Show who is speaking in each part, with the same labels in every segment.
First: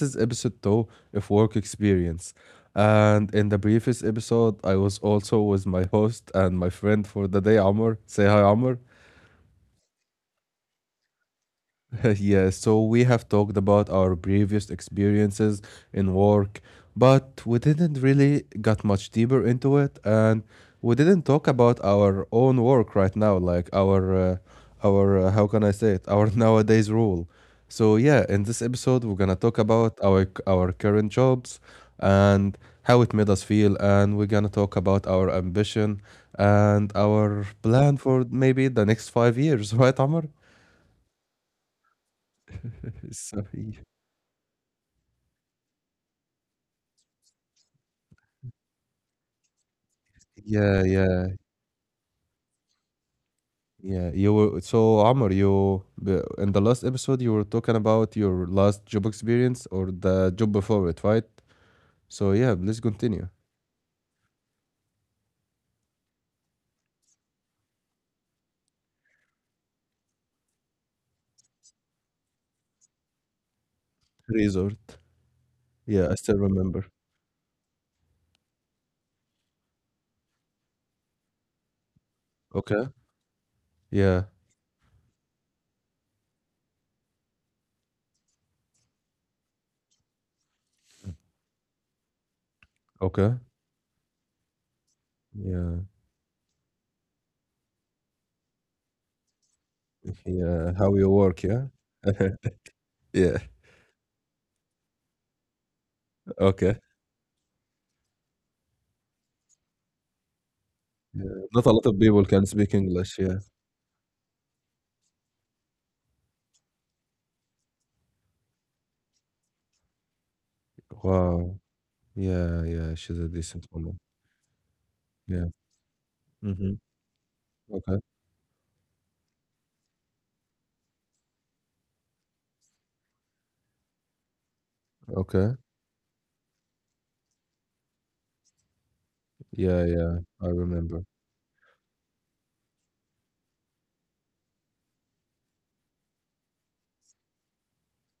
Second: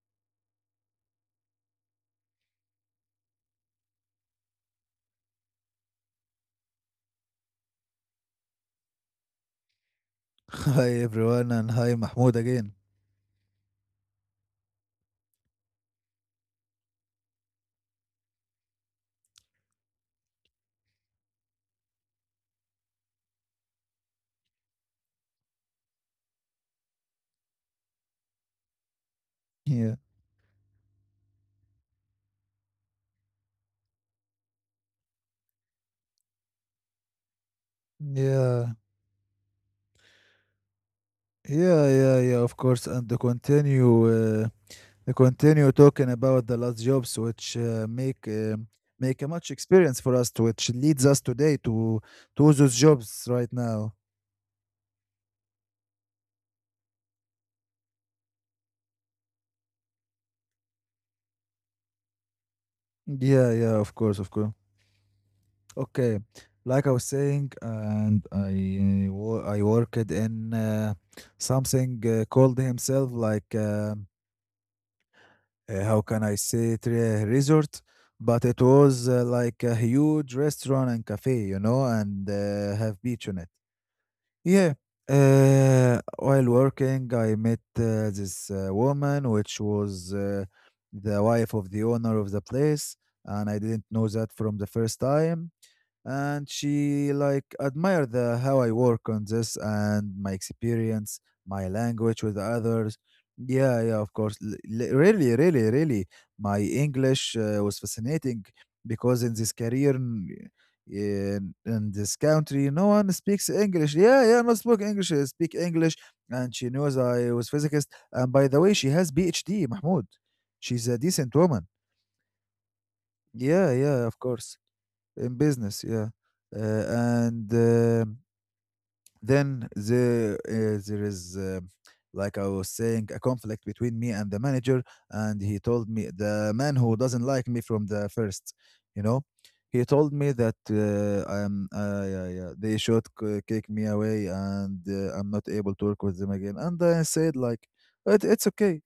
Speaker 1: is episode two of Work Experience. And in the previous episode, I was also with my host and my friend for the day, Amr. Say hi, Amr.
Speaker 2: Hi everyone, and hi Mahmoud
Speaker 1: Yes,
Speaker 2: again.
Speaker 1: so we have talked about our previous experiences in work, but we didn't really got much deeper into it, and we didn't talk about our own work right now, like our how can I say it, our nowadays rule. So yeah, in this episode, we're gonna talk
Speaker 2: Yeah,
Speaker 1: about our current jobs and how it made us feel, and we're gonna talk about our ambition and our plan for
Speaker 2: yeah,
Speaker 1: maybe the next 5 years, right, Amr?
Speaker 2: yeah, yeah, yeah. Of course. And to
Speaker 1: So, yeah.
Speaker 2: continue, uh, to continue talking about the last jobs, which make a much experience for us, which leads us
Speaker 1: Yeah,
Speaker 2: today
Speaker 1: yeah,
Speaker 2: to those jobs right now.
Speaker 1: yeah. You were so Amr, in the last episode you were talking about your last job experience or the job before it, right? So yeah, please
Speaker 2: Yeah, yeah, of
Speaker 1: continue.
Speaker 2: course, of course. Okay, like I was saying, and I worked in something called himself, like.
Speaker 1: Resort.
Speaker 2: How can I say
Speaker 1: Yeah, I
Speaker 2: it?
Speaker 1: still
Speaker 2: re-
Speaker 1: remember.
Speaker 2: resort, but it was like a huge restaurant and cafe, and have beach on
Speaker 1: Okay.
Speaker 2: it. Yeah.
Speaker 1: Yeah.
Speaker 2: While working, I met this woman, which was the wife of the owner of the place, and I didn't
Speaker 1: Okay.
Speaker 2: know that from the first time.
Speaker 1: Yeah.
Speaker 2: And she like admired the how I work on this and my experience,
Speaker 1: Yeah. How you
Speaker 2: my
Speaker 1: work, yeah?
Speaker 2: language with others.
Speaker 1: Yeah.
Speaker 2: Yeah, yeah, of course. Really, really, really, my
Speaker 1: Okay.
Speaker 2: English was fascinating, because in this career, in
Speaker 1: Yeah.
Speaker 2: this
Speaker 1: Not a lot of
Speaker 2: country, no
Speaker 1: people
Speaker 2: one
Speaker 1: can speak
Speaker 2: speaks
Speaker 1: English,
Speaker 2: English.
Speaker 1: yeah.
Speaker 2: Yeah, yeah, not speak English. I speak English, and she knows I was physicist. And by the way, she has PhD, Mahmoud. She's a decent woman.
Speaker 1: Wow. Yeah, yeah,
Speaker 2: Yeah,
Speaker 1: she's a
Speaker 2: yeah, of
Speaker 1: decent
Speaker 2: course,
Speaker 1: woman.
Speaker 2: in business, yeah.
Speaker 1: Yeah.
Speaker 2: uh,
Speaker 1: Mm-hmm.
Speaker 2: and
Speaker 1: Okay.
Speaker 2: then there is, like I was saying, a conflict between me and the manager, and he told me,
Speaker 1: Okay.
Speaker 2: the man who doesn't like me from the first, you know. He told me
Speaker 1: Yeah,
Speaker 2: that
Speaker 1: yeah. I remember.
Speaker 2: yeah, yeah, they should kick me away, and I'm not able to work with them again. And I said, like, it's okay,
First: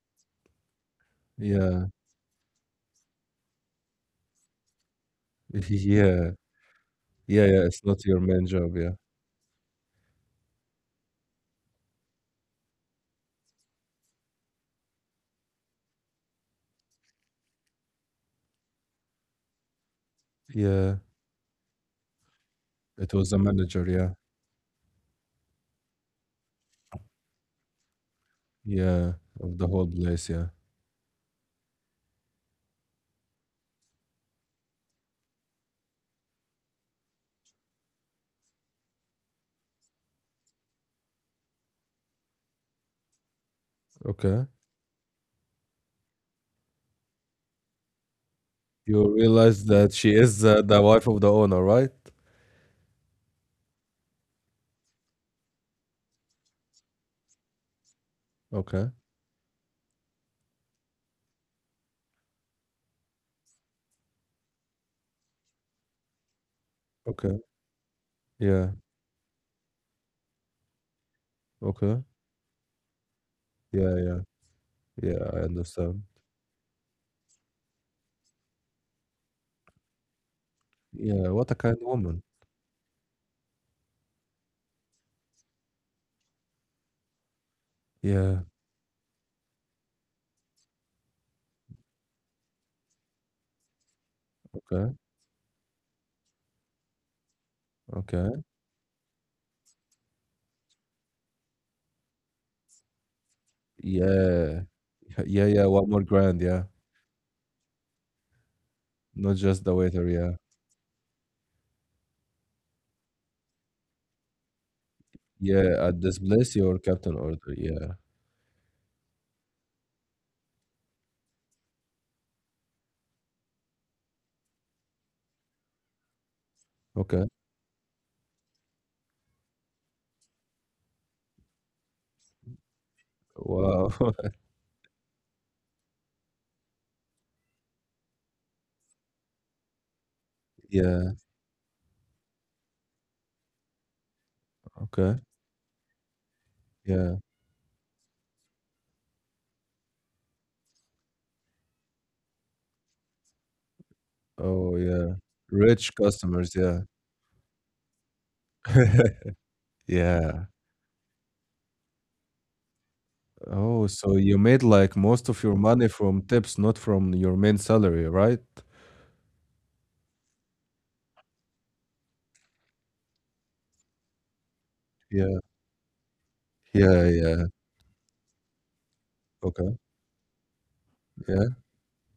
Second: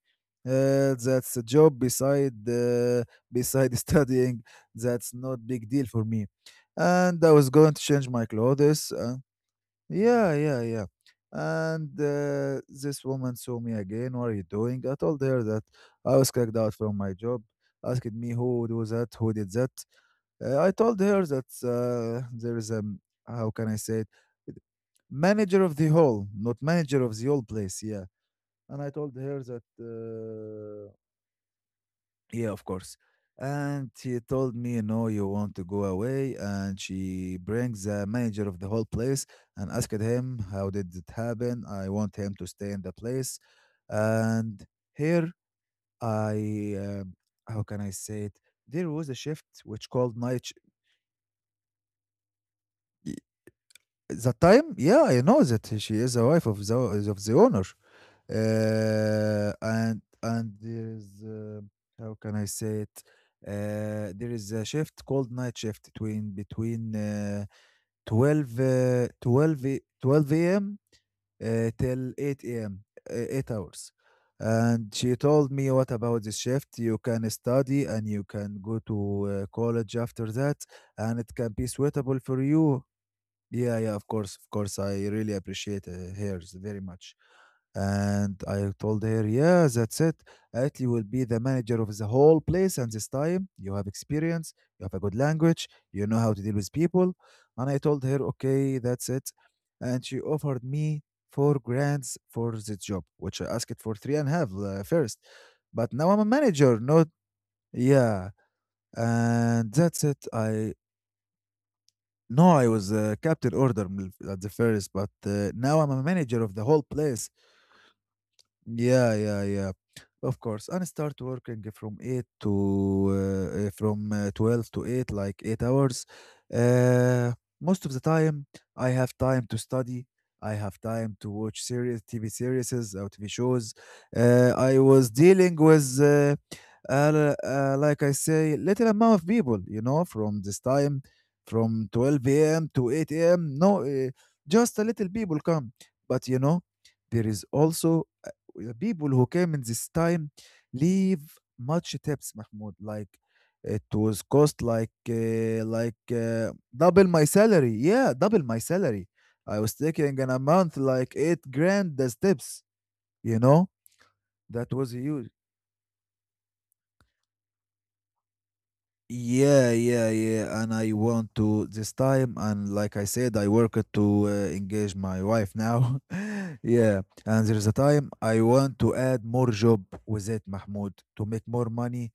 Speaker 2: that's a job
Speaker 1: Yeah.
Speaker 2: beside, studying. That's not big deal for me,
Speaker 1: Yeah.
Speaker 2: and I
Speaker 1: Yeah,
Speaker 2: was
Speaker 1: yeah,
Speaker 2: going to
Speaker 1: it's not
Speaker 2: change
Speaker 1: your
Speaker 2: my
Speaker 1: main job, yeah.
Speaker 2: clothes, yeah, yeah, yeah. And this woman saw me again. What are you doing? I told her that I was kicked out from my job. Asked me who do that, who did that. I
Speaker 1: Yeah,
Speaker 2: told her that there is a,
Speaker 1: it was a
Speaker 2: how can I
Speaker 1: manager,
Speaker 2: say it,
Speaker 1: yeah.
Speaker 2: manager of the hall, not manager of the whole place. Yeah, and I
Speaker 1: Yeah,
Speaker 2: told her
Speaker 1: of
Speaker 2: that
Speaker 1: the whole place, yeah.
Speaker 2: yeah, of course. And she told me, no, you want to go away. And she brings the manager of the whole place and asked him, how did it happen? I want him to stay in the place.
Speaker 1: Okay.
Speaker 2: And here, I, um, how can I say it? There was
Speaker 1: You
Speaker 2: a shift
Speaker 1: realize
Speaker 2: which
Speaker 1: that she
Speaker 2: called
Speaker 1: is
Speaker 2: night.
Speaker 1: the wife of the owner, right?
Speaker 2: The time? Yeah, I know that she is the wife of the owner.
Speaker 1: Okay,
Speaker 2: And there is, how can I say it? There is a shift called night shift between
Speaker 1: okay.
Speaker 2: 12,
Speaker 1: Yeah,
Speaker 2: 12 a.m.
Speaker 1: okay.
Speaker 2: Till 8 a.m., 8 hours.
Speaker 1: Yeah, yeah.
Speaker 2: And she
Speaker 1: Yeah, I
Speaker 2: told me, what
Speaker 1: understand.
Speaker 2: about this shift? You can study, and you can go to college after that, and
Speaker 1: Yeah,
Speaker 2: it
Speaker 1: what
Speaker 2: can
Speaker 1: a
Speaker 2: be
Speaker 1: kind
Speaker 2: suitable
Speaker 1: woman.
Speaker 2: for you. Yeah, yeah, of course, of course. I really appreciate hers very much.
Speaker 1: Yeah,
Speaker 2: And I told her, yeah, that's it. Atli will be the manager of the whole place. And this time, you have experience, you have
Speaker 1: okay,
Speaker 2: a good language, you know how to deal with people. And I told her,
Speaker 1: okay.
Speaker 2: okay, that's it. And she offered me four grants for the job, which I asked for three and a half,
Speaker 1: Yeah.
Speaker 2: first.
Speaker 1: Yeah, yeah, one
Speaker 2: But
Speaker 1: more
Speaker 2: now I'm a
Speaker 1: grand, yeah.
Speaker 2: manager, not, yeah.
Speaker 1: Not just
Speaker 2: And
Speaker 1: the
Speaker 2: that's
Speaker 1: waiter,
Speaker 2: it.
Speaker 1: yeah.
Speaker 2: I no, I was a captain order, at the first, but now
Speaker 1: Yeah,
Speaker 2: I'm
Speaker 1: at
Speaker 2: a
Speaker 1: this
Speaker 2: manager of
Speaker 1: place,
Speaker 2: the
Speaker 1: your
Speaker 2: whole
Speaker 1: captain
Speaker 2: place.
Speaker 1: order, yeah.
Speaker 2: Yeah, yeah, yeah. Of course. And start working from 8 to from 12 to 8, like 8 hours.
Speaker 1: Okay.
Speaker 2: Uh, most of the time, I have time to study. I have time to watch series, TV series or TV shows.
Speaker 1: Wow.
Speaker 2: I was dealing with, like I say, little amount of people, from this time,
Speaker 1: Yeah,
Speaker 2: from 12 a.m. to 8 a.m. No, just a little
Speaker 1: okay.
Speaker 2: people come. But,
Speaker 1: Yeah.
Speaker 2: there is also the people who came in this time leave much tips, Mahmoud. Like it was cost
Speaker 1: Oh,
Speaker 2: like
Speaker 1: yeah.
Speaker 2: uh,
Speaker 1: Rich
Speaker 2: like
Speaker 1: customers,
Speaker 2: uh,
Speaker 1: yeah.
Speaker 2: double my salary. Yeah, double my salary. I was taking an
Speaker 1: Yeah.
Speaker 2: amount like 8 grand as tips. You know
Speaker 1: Oh, so you made,
Speaker 2: that was
Speaker 1: like, most
Speaker 2: huge.
Speaker 1: of your money from tips, not from your main salary, right?
Speaker 2: Yeah, yeah, yeah. And I want to this time, and like I said, I work it to engage my
Speaker 1: Yeah.
Speaker 2: wife now. Yeah,
Speaker 1: Yeah, yeah.
Speaker 2: and there's a time I want to add more
Speaker 1: Okay.
Speaker 2: job with it, Mahmoud, to make
Speaker 1: Yeah.
Speaker 2: more money,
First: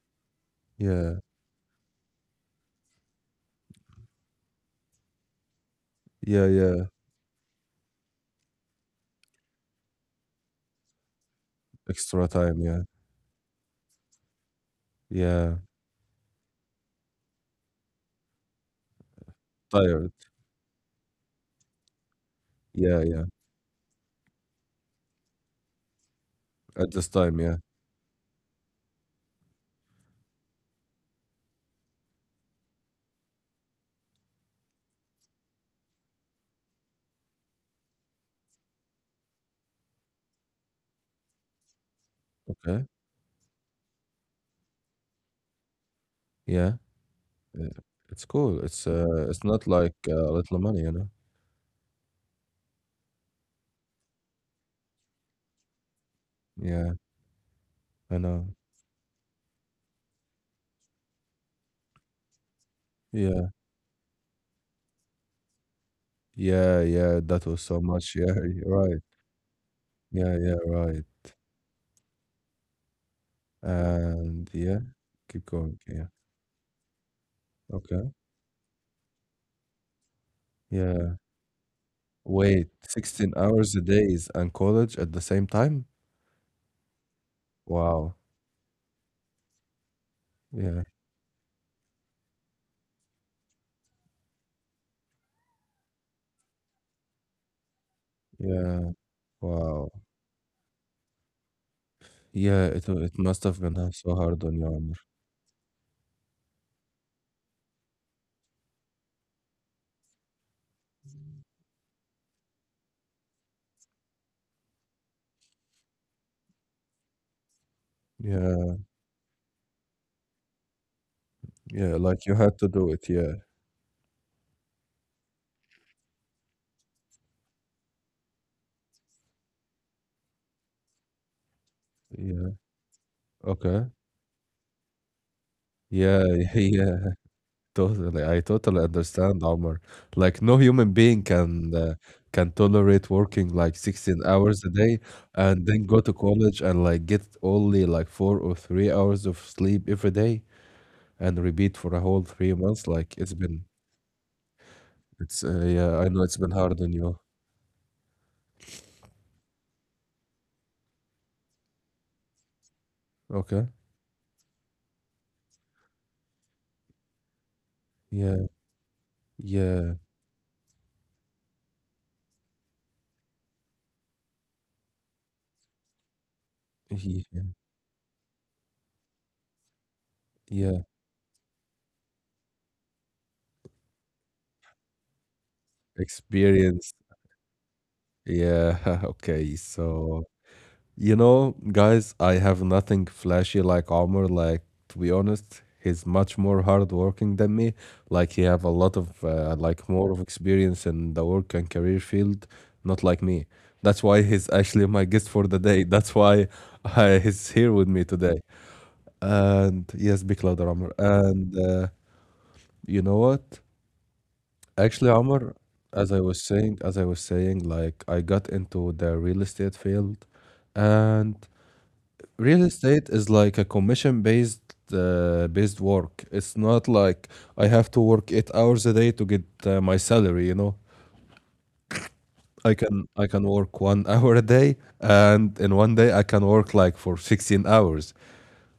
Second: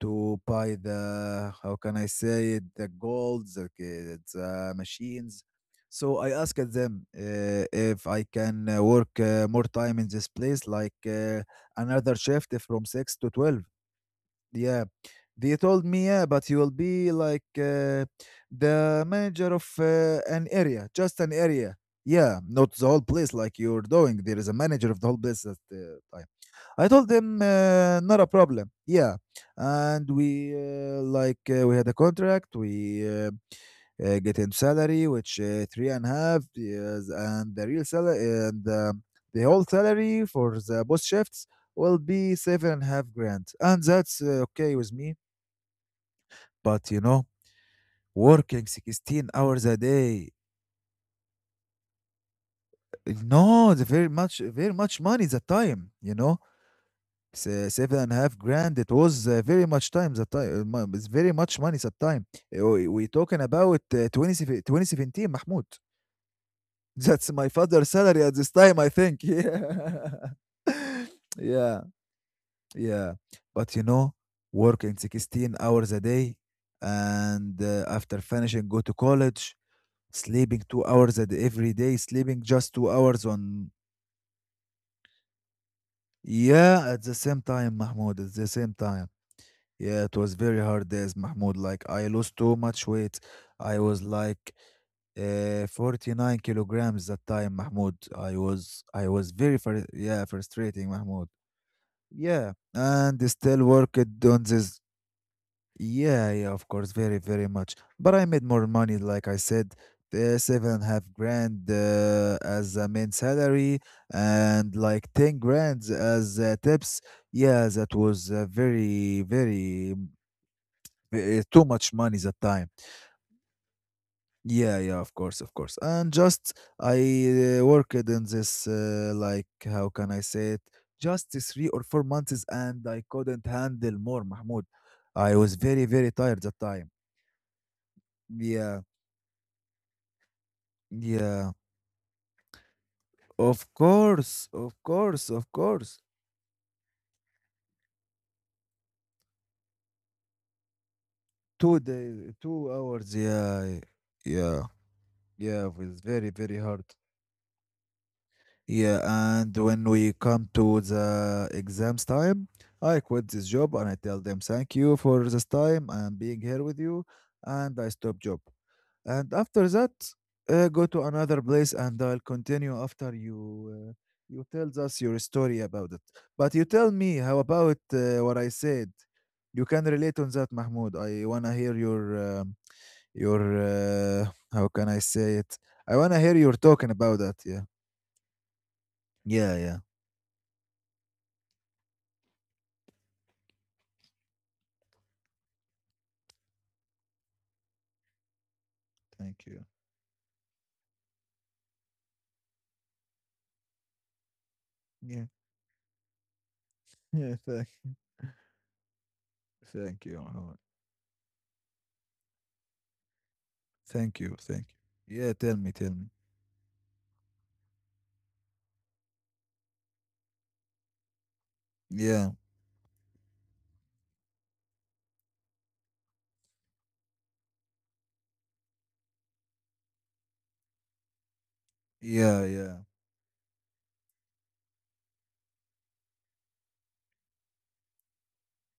Speaker 2: to buy
Speaker 1: Yeah.
Speaker 2: the, how can I say it, the golds, okay, the machines. So I
Speaker 1: Yeah,
Speaker 2: asked
Speaker 1: yeah.
Speaker 2: them if I can work more time in this place, like, another
Speaker 1: Extra
Speaker 2: shift
Speaker 1: time, yeah.
Speaker 2: from 6 to 12. Yeah, they
Speaker 1: Yeah.
Speaker 2: told me, yeah, but you will be like, the manager of
Speaker 1: Tired.
Speaker 2: an area, just an area. Yeah, not the whole
Speaker 1: Yeah, yeah.
Speaker 2: place like you're doing. There is a manager of the whole place at the time. I
Speaker 1: At
Speaker 2: told
Speaker 1: this
Speaker 2: them
Speaker 1: time, yeah.
Speaker 2: not a problem. Yeah, and we had a contract. We get him salary, which three and a half, yes, and the real salary, and the whole salary for the both shifts will be seven and
Speaker 1: Okay.
Speaker 2: a half grand, and that's okay with me.
Speaker 1: Yeah.
Speaker 2: But you know,
Speaker 1: Yeah. It's cool.
Speaker 2: working
Speaker 1: It's, uh,
Speaker 2: sixteen
Speaker 1: it's
Speaker 2: hours
Speaker 1: not
Speaker 2: a
Speaker 1: like,
Speaker 2: day,
Speaker 1: little money, you know?
Speaker 2: no, it's very much, very much money. The time, you know
Speaker 1: Yeah, I
Speaker 2: seven
Speaker 1: know.
Speaker 2: and a half grand. It was very much time that time. It's very much money that time. We
Speaker 1: Yeah.
Speaker 2: talking about 2017, Mahmoud.
Speaker 1: Yeah, yeah.
Speaker 2: That's
Speaker 1: That
Speaker 2: my
Speaker 1: was so
Speaker 2: father's
Speaker 1: much.
Speaker 2: salary
Speaker 1: Yeah,
Speaker 2: at this
Speaker 1: you're
Speaker 2: time, I
Speaker 1: right.
Speaker 2: think.
Speaker 1: Yeah,
Speaker 2: Yeah.
Speaker 1: yeah, right.
Speaker 2: Yeah. Yeah. But you know,
Speaker 1: And yeah,
Speaker 2: working
Speaker 1: keep
Speaker 2: 16
Speaker 1: going.
Speaker 2: hours a
Speaker 1: Yeah.
Speaker 2: day, and
Speaker 1: Okay.
Speaker 2: after finishing, go to college, sleeping two
Speaker 1: Yeah.
Speaker 2: hours at every day, sleeping
Speaker 1: Wait,
Speaker 2: just 2 hours
Speaker 1: 16
Speaker 2: on.
Speaker 1: hours a day is and college at the same time?
Speaker 2: Yeah, at the same time,
Speaker 1: Wow.
Speaker 2: Mahmoud, at the same time. Yeah, it was very
Speaker 1: Yeah.
Speaker 2: hard days, Mahmoud. Like I lost too much weight. I was like 49 kilograms that time, Mahmoud. I
Speaker 1: Yeah.
Speaker 2: was I was very
Speaker 1: Wow.
Speaker 2: yeah, frustrating, Mahmoud.
Speaker 1: Yeah,
Speaker 2: Yeah,
Speaker 1: it must
Speaker 2: and
Speaker 1: have been
Speaker 2: still
Speaker 1: so
Speaker 2: worked
Speaker 1: hard on you,
Speaker 2: on
Speaker 1: Amr.
Speaker 2: this. Yeah, yeah, of course, very, very much. But I made more money, like I said, seven and a half grand as a main salary, and like 10 grand as tips. Yeah, that was
Speaker 1: Yeah.
Speaker 2: very, very. Too much
Speaker 1: Yeah,
Speaker 2: money
Speaker 1: like you
Speaker 2: that
Speaker 1: had to
Speaker 2: time.
Speaker 1: do it. Yeah.
Speaker 2: Yeah, yeah, of course, of course. And just I worked in this, like, how can I say it? Just 3 or 4 months,
Speaker 1: Yeah.
Speaker 2: and I couldn't
Speaker 1: Okay.
Speaker 2: handle more, Mahmoud. I was very, very
Speaker 1: Yeah.
Speaker 2: tired that time.
Speaker 1: Yeah. Totally, I totally
Speaker 2: Yeah,
Speaker 1: understand, Omar. Like no human being
Speaker 2: yeah,
Speaker 1: can tolerate working
Speaker 2: of
Speaker 1: like 16
Speaker 2: course,
Speaker 1: hours a
Speaker 2: of
Speaker 1: day
Speaker 2: course, of
Speaker 1: and then go
Speaker 2: course.
Speaker 1: to college and like get only like 4 or 3 hours of sleep every day and repeat
Speaker 2: Two
Speaker 1: for a whole
Speaker 2: days,
Speaker 1: three
Speaker 2: two
Speaker 1: months. Like
Speaker 2: hours.
Speaker 1: it's been,
Speaker 2: Yeah, yeah,
Speaker 1: it's
Speaker 2: yeah. It
Speaker 1: yeah,
Speaker 2: was
Speaker 1: I know
Speaker 2: very,
Speaker 1: it's been
Speaker 2: very
Speaker 1: hard
Speaker 2: hard.
Speaker 1: on you.
Speaker 2: Yeah, and when we come to the exams time, I quit this
Speaker 1: Okay.
Speaker 2: job and I tell them thank you for this time and being here with you, and I stop job.
Speaker 1: Yeah.
Speaker 2: And after that,
Speaker 1: Yeah.
Speaker 2: go to another place, and I'll continue after you. You tell us your story about it, but you tell me how about what I said. You can relate on that,
Speaker 1: Yeah. Yeah.
Speaker 2: Mahmoud. I wanna hear your uh, how can I say it? I wanna hear your talking
Speaker 1: Experience.
Speaker 2: about that. Yeah,
Speaker 1: Yeah. Okay.
Speaker 2: yeah, yeah.
Speaker 1: So, you know, guys, I have nothing flashy like Omar. Like, to be honest, he's much more hardworking than me. Like he have a lot of
Speaker 2: Thank you.
Speaker 1: like more of experience in the work and career field, not like me. That's why he's actually my
Speaker 2: Yeah.
Speaker 1: guest for the day. That's why
Speaker 2: Yeah.
Speaker 1: he's
Speaker 2: Thank.
Speaker 1: here with me today. And
Speaker 2: Thank you,
Speaker 1: yes, big
Speaker 2: Muhammad.
Speaker 1: louder, Omar. And you know what?
Speaker 2: Thank you. Thank
Speaker 1: Actually,
Speaker 2: you. Yeah.
Speaker 1: Omar,
Speaker 2: Tell me. Tell
Speaker 1: as
Speaker 2: me.
Speaker 1: I was saying, as I was saying, like I got into the real estate field, and
Speaker 2: Yeah.
Speaker 1: real estate is like a commission based work. It's not like I have to work 8 hours a day to get my salary. You know,
Speaker 2: Yeah.
Speaker 1: I
Speaker 2: Yeah.
Speaker 1: can I can work 1 hour a day, and in one day I can work like for 16 hours,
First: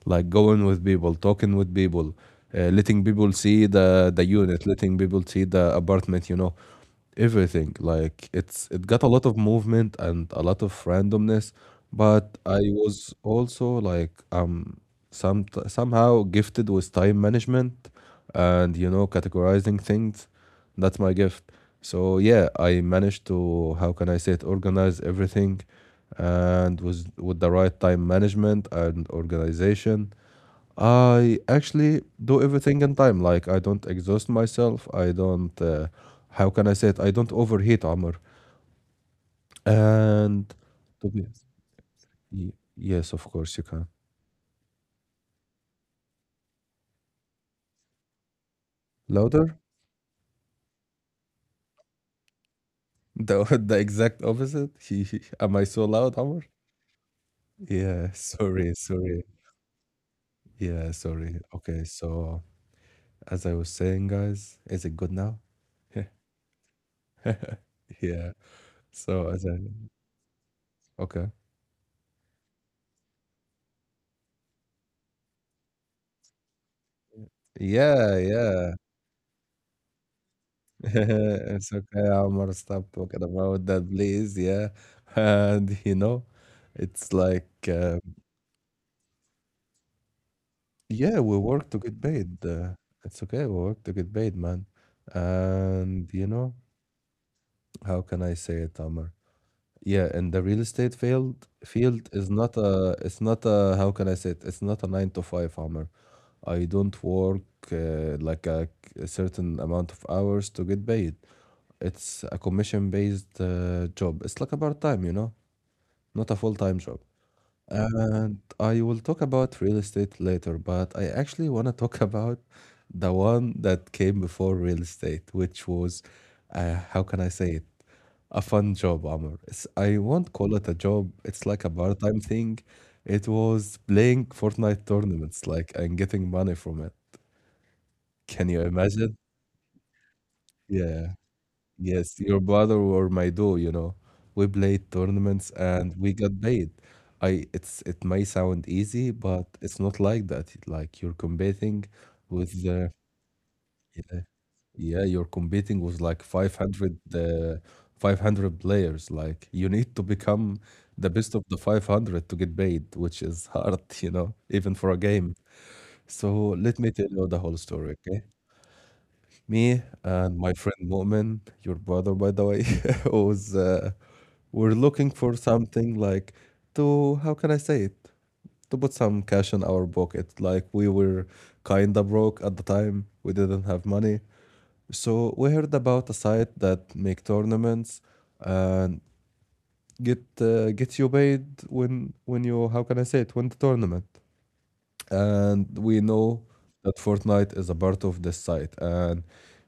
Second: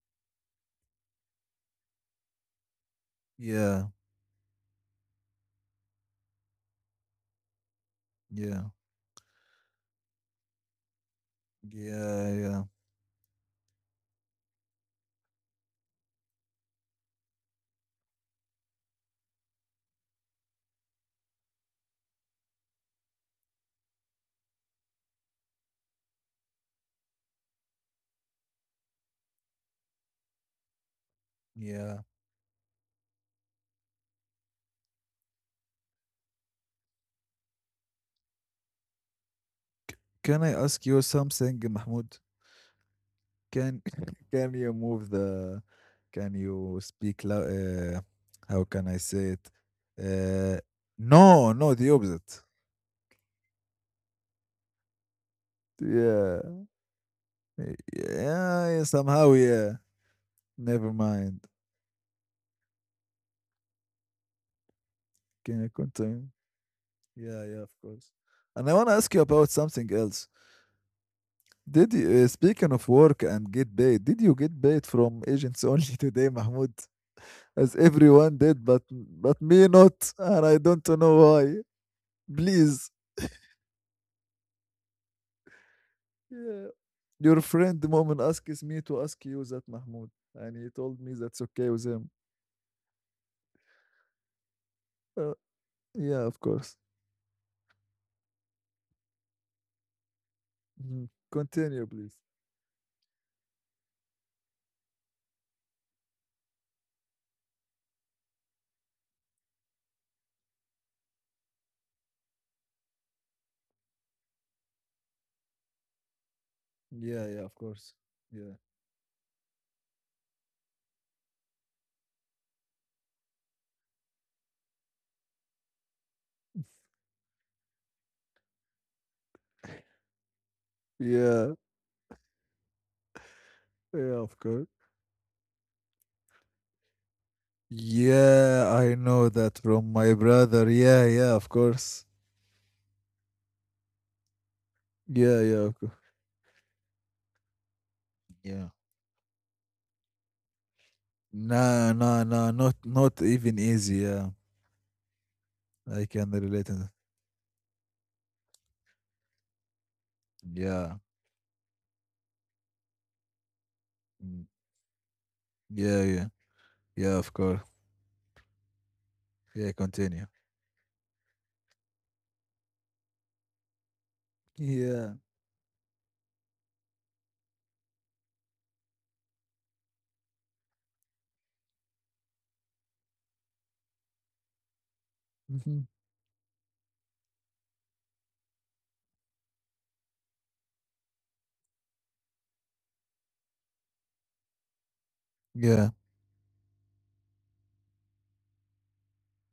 Speaker 1: like going with people, talking with people, letting people see
Speaker 2: Yeah.
Speaker 1: the unit, letting people see the apartment, everything. Like
Speaker 2: Yeah.
Speaker 1: it got a lot of movement and a lot of randomness,
Speaker 2: Yeah.
Speaker 1: but I
Speaker 2: Yeah.
Speaker 1: was also like, somehow gifted with time management and categorizing things. That's my gift. So yeah, I managed to, how can I say it, organize everything, and with the right time management and organization, I actually
Speaker 2: Yeah.
Speaker 1: do everything in time. Like I don't exhaust myself, I don't, how can I say it, I don't overheat, Amr.
Speaker 2: Can I
Speaker 1: And
Speaker 2: ask you
Speaker 1: to be
Speaker 2: something, Mahmoud?
Speaker 1: yes, of course you
Speaker 2: Can
Speaker 1: can.
Speaker 2: can you move the? Can you speak? How can I say it?
Speaker 1: Louder?
Speaker 2: Uh, no. No. The opposite.
Speaker 1: The exact opposite. Am I so loud,
Speaker 2: Yeah.
Speaker 1: Amr? Yeah,
Speaker 2: Yeah.
Speaker 1: sorry sorry
Speaker 2: Somehow. Yeah.
Speaker 1: Yeah,
Speaker 2: Never
Speaker 1: sorry.
Speaker 2: mind.
Speaker 1: Okay, so as I was saying, guys, is it good now?
Speaker 2: Can you continue? Yeah, yeah, of course.
Speaker 1: Yeah,
Speaker 2: And I want to ask you
Speaker 1: so as
Speaker 2: about
Speaker 1: I
Speaker 2: something else.
Speaker 1: okay.
Speaker 2: Did you, speaking of work and get paid, did you get paid from agents only today, Mahmoud? As
Speaker 1: Yeah,
Speaker 2: everyone did,
Speaker 1: yeah.
Speaker 2: but me not, and I don't know why.
Speaker 1: It's okay, عمر, stop
Speaker 2: Please,
Speaker 1: talking about that, please, yeah. And you know,
Speaker 2: yeah.
Speaker 1: it's
Speaker 2: Your
Speaker 1: like,
Speaker 2: friend the moment asks me to ask you that, Mahmoud, and he told me
Speaker 1: yeah, we
Speaker 2: that's okay
Speaker 1: work to
Speaker 2: with
Speaker 1: get
Speaker 2: him.
Speaker 1: paid. It's okay, we work to get paid, man.
Speaker 2: Uh,
Speaker 1: And,
Speaker 2: yeah,
Speaker 1: you
Speaker 2: of
Speaker 1: know,
Speaker 2: course.
Speaker 1: how can I say it, Amr? Yeah, and the real estate
Speaker 2: Mhm.
Speaker 1: field
Speaker 2: Continue,
Speaker 1: field
Speaker 2: please.
Speaker 1: is not a, how can I say it? It's not a 9 to 5, Amr. I don't work like a certain amount of hours to get paid. It's a commission-based job. It's like a part-time, you know, not a full-time job.
Speaker 2: Yeah, yeah, of course.
Speaker 1: And
Speaker 2: Yeah,
Speaker 1: I will talk about real estate later, but I actually want to talk about the one that came before real estate, which was, how can I say it? A fun job, Amr. It's, I won't call it a job. It's
Speaker 2: yeah,
Speaker 1: like a part-time thing. It was
Speaker 2: yeah,
Speaker 1: playing
Speaker 2: of course.
Speaker 1: Fortnite tournaments, like, and getting money from it. Can you
Speaker 2: Yeah, I
Speaker 1: imagine?
Speaker 2: know that from my brother. Yeah,
Speaker 1: Yeah.
Speaker 2: yeah, of course.
Speaker 1: Yes, your brother or my do, you know. We played
Speaker 2: Yeah,
Speaker 1: tournaments
Speaker 2: yeah, of course.
Speaker 1: and we got paid. I it's it may
Speaker 2: Yeah.
Speaker 1: sound easy, but it's not like that. Like you're
Speaker 2: Nah,
Speaker 1: competing
Speaker 2: nah, nah,
Speaker 1: with
Speaker 2: not
Speaker 1: the,
Speaker 2: not even easy,
Speaker 1: yeah,
Speaker 2: yeah.
Speaker 1: yeah, you're competing with
Speaker 2: I
Speaker 1: like
Speaker 2: can relate to that.
Speaker 1: 500, 500 players. Like you need to become
Speaker 2: Yeah.
Speaker 1: the best of the 500 to get paid, which is hard, you know,
Speaker 2: Mm,
Speaker 1: even for a game.
Speaker 2: Yeah, yeah.
Speaker 1: So let me tell
Speaker 2: Yeah,
Speaker 1: you
Speaker 2: of
Speaker 1: the whole
Speaker 2: course.
Speaker 1: story, okay?
Speaker 2: Yeah,
Speaker 1: Me
Speaker 2: continue.
Speaker 1: and my friend Mu'min, your brother, by the way, was we're looking
Speaker 2: Yeah.
Speaker 1: for something like, to, how can I say it, to put some cash in our pocket. Like we were kinda broke at the time. We didn't have money. So we heard
Speaker 2: Mhm,
Speaker 1: about a site that make tournaments and get you paid when you, how can I say it, win the tournament. And we
Speaker 2: Yeah.
Speaker 1: know that Fortnite is a part of this site. And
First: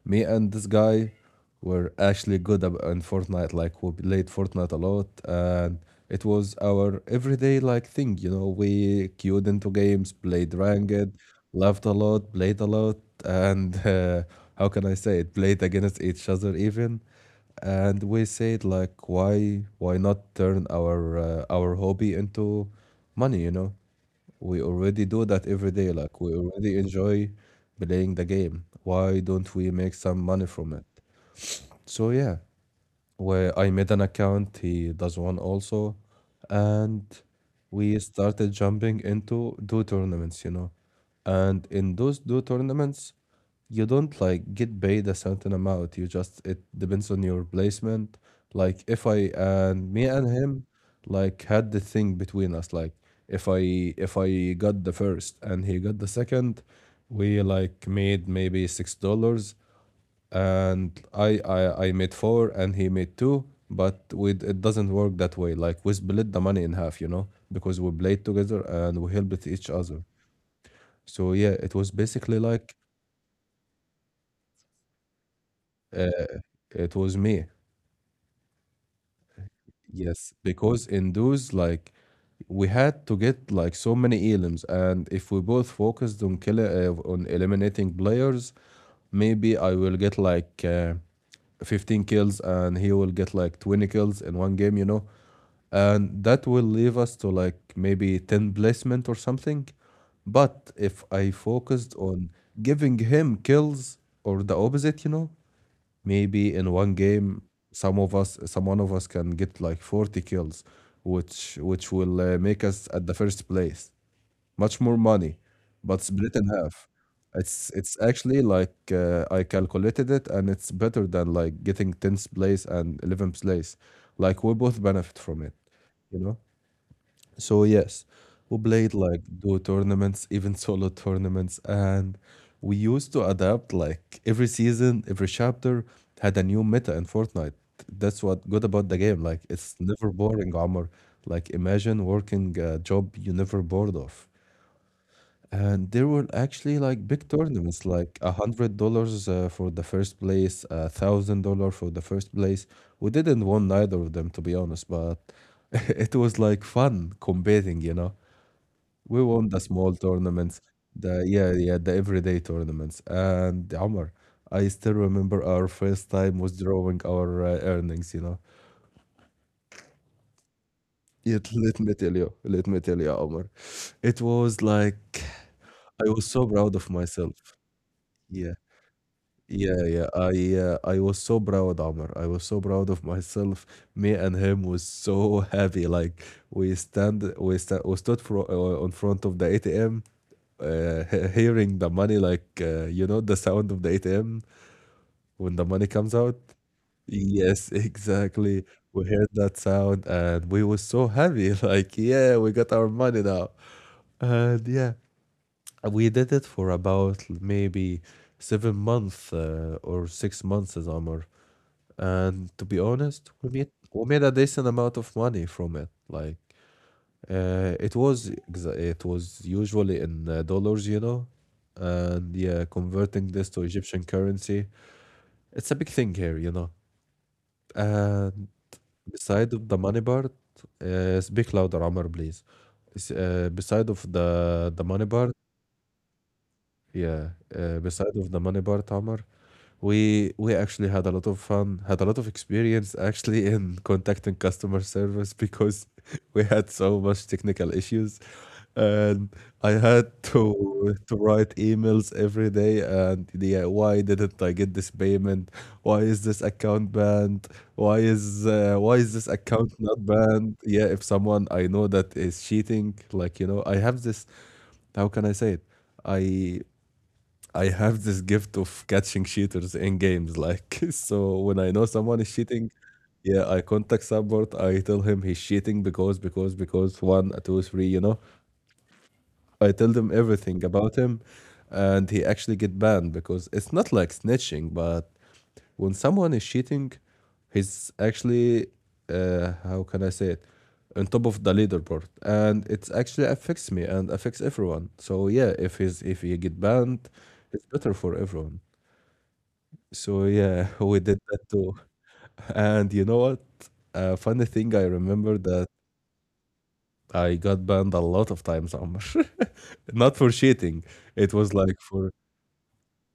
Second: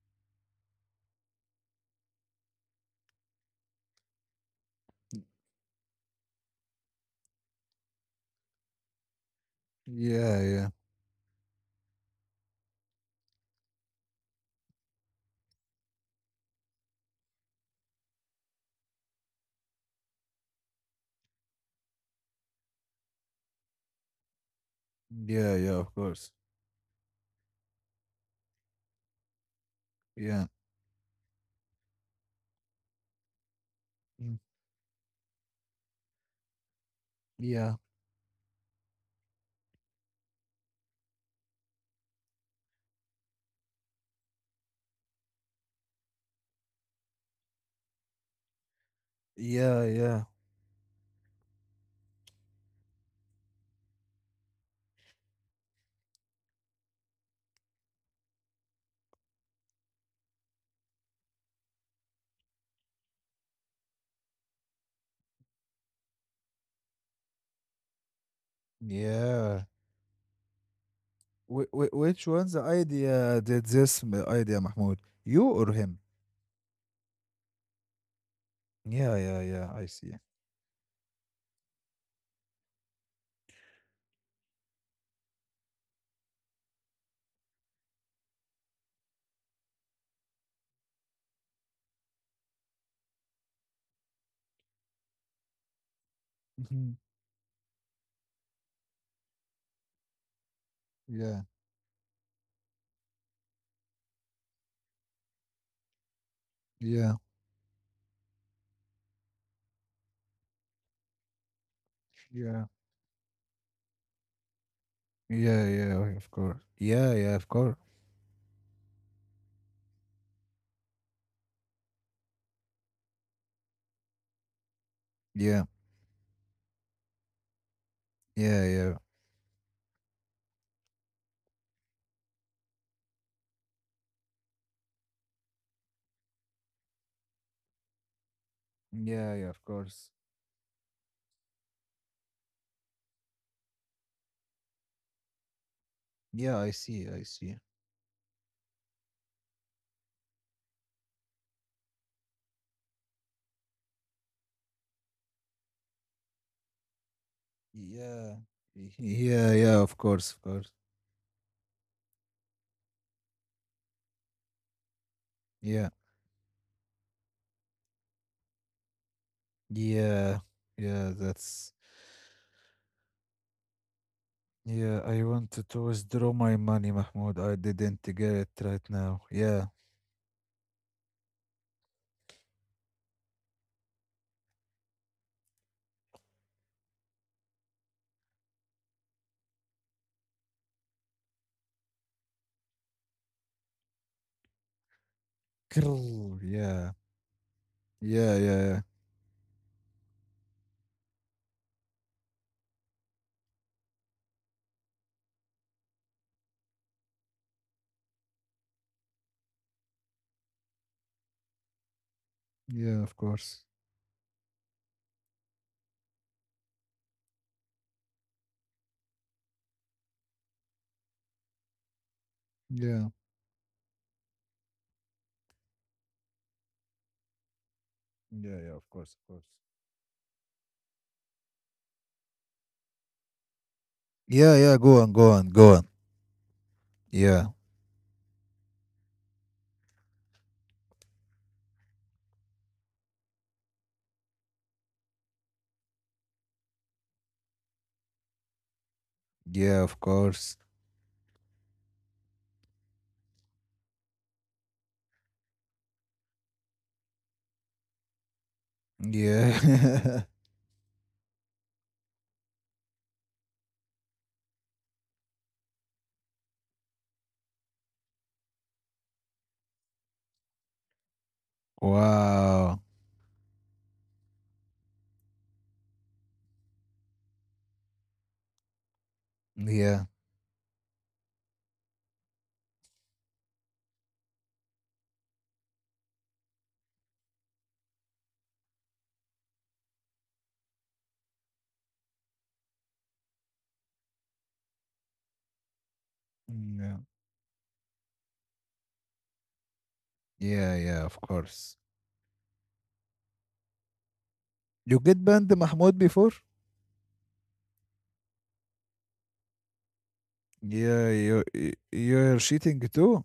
Speaker 1: me and this guy were actually good in Fortnite. Like we played Fortnite a lot, and it was our everyday like thing. You know, we queued into games,
Speaker 2: Yeah,
Speaker 1: played
Speaker 2: yeah.
Speaker 1: ranked, laughed a lot, played a lot, and how can I say it, played against each other even. And we said like, why not turn our hobby into money? You know, we already do that
Speaker 2: Yeah,
Speaker 1: every
Speaker 2: yeah,
Speaker 1: day.
Speaker 2: of
Speaker 1: Like, we
Speaker 2: course.
Speaker 1: already enjoy playing the game. Why don't we make some money
Speaker 2: Yeah.
Speaker 1: from it? So, yeah, where I made an
Speaker 2: Mm,
Speaker 1: account, he does one also, and
Speaker 2: Yeah.
Speaker 1: we started jumping into do tournaments, you know. And in those do tournaments, you don't like get paid a certain amount. You just, it depends on your placement. Like if I
Speaker 2: Yeah,
Speaker 1: and me and
Speaker 2: yeah.
Speaker 1: him like had the thing between us, like if I if I got the first and he got the second, we like made maybe $6, and I made four and he made two, but with, it doesn't work that way. Like we split the money in half, you know, because we played together and we helped each
Speaker 2: Yeah.
Speaker 1: other. So yeah, it was
Speaker 2: Which
Speaker 1: basically
Speaker 2: one's
Speaker 1: like,
Speaker 2: idea did this idea, Mahmoud? You or him?
Speaker 1: uh, it was me.
Speaker 2: Yeah, yeah, yeah. I see.
Speaker 1: Yes, because in those, like, we had to get like so many elims, and if we both focused on kill on eliminating players, maybe I will get like, 15 kills and he will get like 20 kills in one game, you know, and that will leave
Speaker 2: Mhm.
Speaker 1: us to like maybe 10 placement or something. But if I
Speaker 2: Yeah,
Speaker 1: focused on giving him kills, or the opposite, you know, maybe in one
Speaker 2: yeah,
Speaker 1: game some of us some one of us can get like 40 kills, which will make
Speaker 2: yeah,
Speaker 1: us at the first place, much more money,
Speaker 2: yeah, oh,
Speaker 1: but
Speaker 2: yeah, okay,
Speaker 1: split
Speaker 2: of
Speaker 1: in
Speaker 2: course.
Speaker 1: half.
Speaker 2: Yeah, yeah, of
Speaker 1: It's
Speaker 2: course.
Speaker 1: it's actually like, I calculated it, and it's better than like getting 10th place and 11th place. Like we both benefit from it,
Speaker 2: Yeah,
Speaker 1: you know? So yes, we
Speaker 2: yeah,
Speaker 1: played
Speaker 2: yeah,
Speaker 1: like duo tournaments, even solo tournaments, and we used to adapt like every season. Every chapter had a new meta in Fortnite. That's what good about the game. Like,
Speaker 2: yeah, yeah,
Speaker 1: it's
Speaker 2: of
Speaker 1: never
Speaker 2: course.
Speaker 1: boring, Omar. Like, imagine working a job you never bored of. And there were actually
Speaker 2: Yeah, I
Speaker 1: like big
Speaker 2: see, I see.
Speaker 1: tournaments, like $100 for the first place, $1,000 for the first place. We didn't win neither of them, to be honest, but it was like fun competing, you know.
Speaker 2: Yeah,
Speaker 1: We won the
Speaker 2: yeah,
Speaker 1: small
Speaker 2: yeah, of course,
Speaker 1: tournaments,
Speaker 2: of course.
Speaker 1: the yeah, yeah, the everyday tournaments. And Omar, I still remember our first
Speaker 2: Yeah,
Speaker 1: time was drawing our earnings.
Speaker 2: yeah, yeah,
Speaker 1: It— let me
Speaker 2: that's.
Speaker 1: tell you, let me tell you, Omar, it was
Speaker 2: Yeah,
Speaker 1: like
Speaker 2: I wanted
Speaker 1: I
Speaker 2: to
Speaker 1: was so
Speaker 2: withdraw
Speaker 1: proud
Speaker 2: my
Speaker 1: of
Speaker 2: money,
Speaker 1: myself.
Speaker 2: Mahmoud. I didn't get
Speaker 1: Yeah.
Speaker 2: it right now.
Speaker 1: Yeah,
Speaker 2: Yeah.
Speaker 1: yeah. I was so proud, Amr. I was so proud of myself. Me and him was so happy. Like we stand, we sta we stood fro on front of the ATM, hearing the money, like the sound of the ATM when the money comes out.
Speaker 2: Grrr. Yeah,
Speaker 1: Yes,
Speaker 2: yeah,
Speaker 1: exactly.
Speaker 2: yeah,
Speaker 1: We
Speaker 2: yeah,
Speaker 1: heard that sound, and we was so happy. Like yeah, we got our money now. And yeah, we did it for about maybe 7 months or 6 months, Amr. And to be honest,
Speaker 2: yeah, of
Speaker 1: we made
Speaker 2: course.
Speaker 1: we made a decent amount of money from it. Like it was it was usually in dollars, you know. And yeah, converting
Speaker 2: Yeah,
Speaker 1: this to Egyptian currency, it's a big thing here, you know. And
Speaker 2: yeah, yeah, of course,
Speaker 1: beside
Speaker 2: of
Speaker 1: of
Speaker 2: course.
Speaker 1: the money part, speak louder, Amr, please. It's— uh, beside of the
Speaker 2: Yeah,
Speaker 1: money
Speaker 2: yeah, go
Speaker 1: part,
Speaker 2: on, go on, go on.
Speaker 1: yeah.
Speaker 2: Yeah.
Speaker 1: Beside of the money part, Amr, we actually had a lot of fun, had a lot of experience actually in contacting customer service because we had so much technical issues, and I had
Speaker 2: Yeah, of
Speaker 1: to
Speaker 2: course.
Speaker 1: to write emails every day. And yeah, why didn't I get this payment? Why is this account banned? Why is this account not
Speaker 2: Yeah.
Speaker 1: banned? Yeah, if someone I know that is cheating, like you know, I have this— how can I say it? I I have this gift of catching cheaters in games. Like, so when I know someone is cheating,
Speaker 2: Wow.
Speaker 1: yeah, I contact support. I tell him he's cheating because one, two, three, you know. I tell them
Speaker 2: Yeah.
Speaker 1: everything about him, and he actually get banned because it's not like snitching. But when someone is cheating, he's actually, how can I say it, on top of the leaderboard, and it's actually affects me and affects everyone. So yeah, if he's— if he get
Speaker 2: Yeah.
Speaker 1: banned, it's better for everyone. So
Speaker 2: Yeah,
Speaker 1: yeah,
Speaker 2: yeah,
Speaker 1: we
Speaker 2: of
Speaker 1: did that
Speaker 2: course.
Speaker 1: too. And you know what? A funny thing I
Speaker 2: You get
Speaker 1: remember
Speaker 2: banned
Speaker 1: that
Speaker 2: Mahmoud before?
Speaker 1: I got banned a lot of times, Amr. Not for cheating.
Speaker 2: Yeah,
Speaker 1: It
Speaker 2: you
Speaker 1: was
Speaker 2: y-
Speaker 1: like for—
Speaker 2: you're cheating too?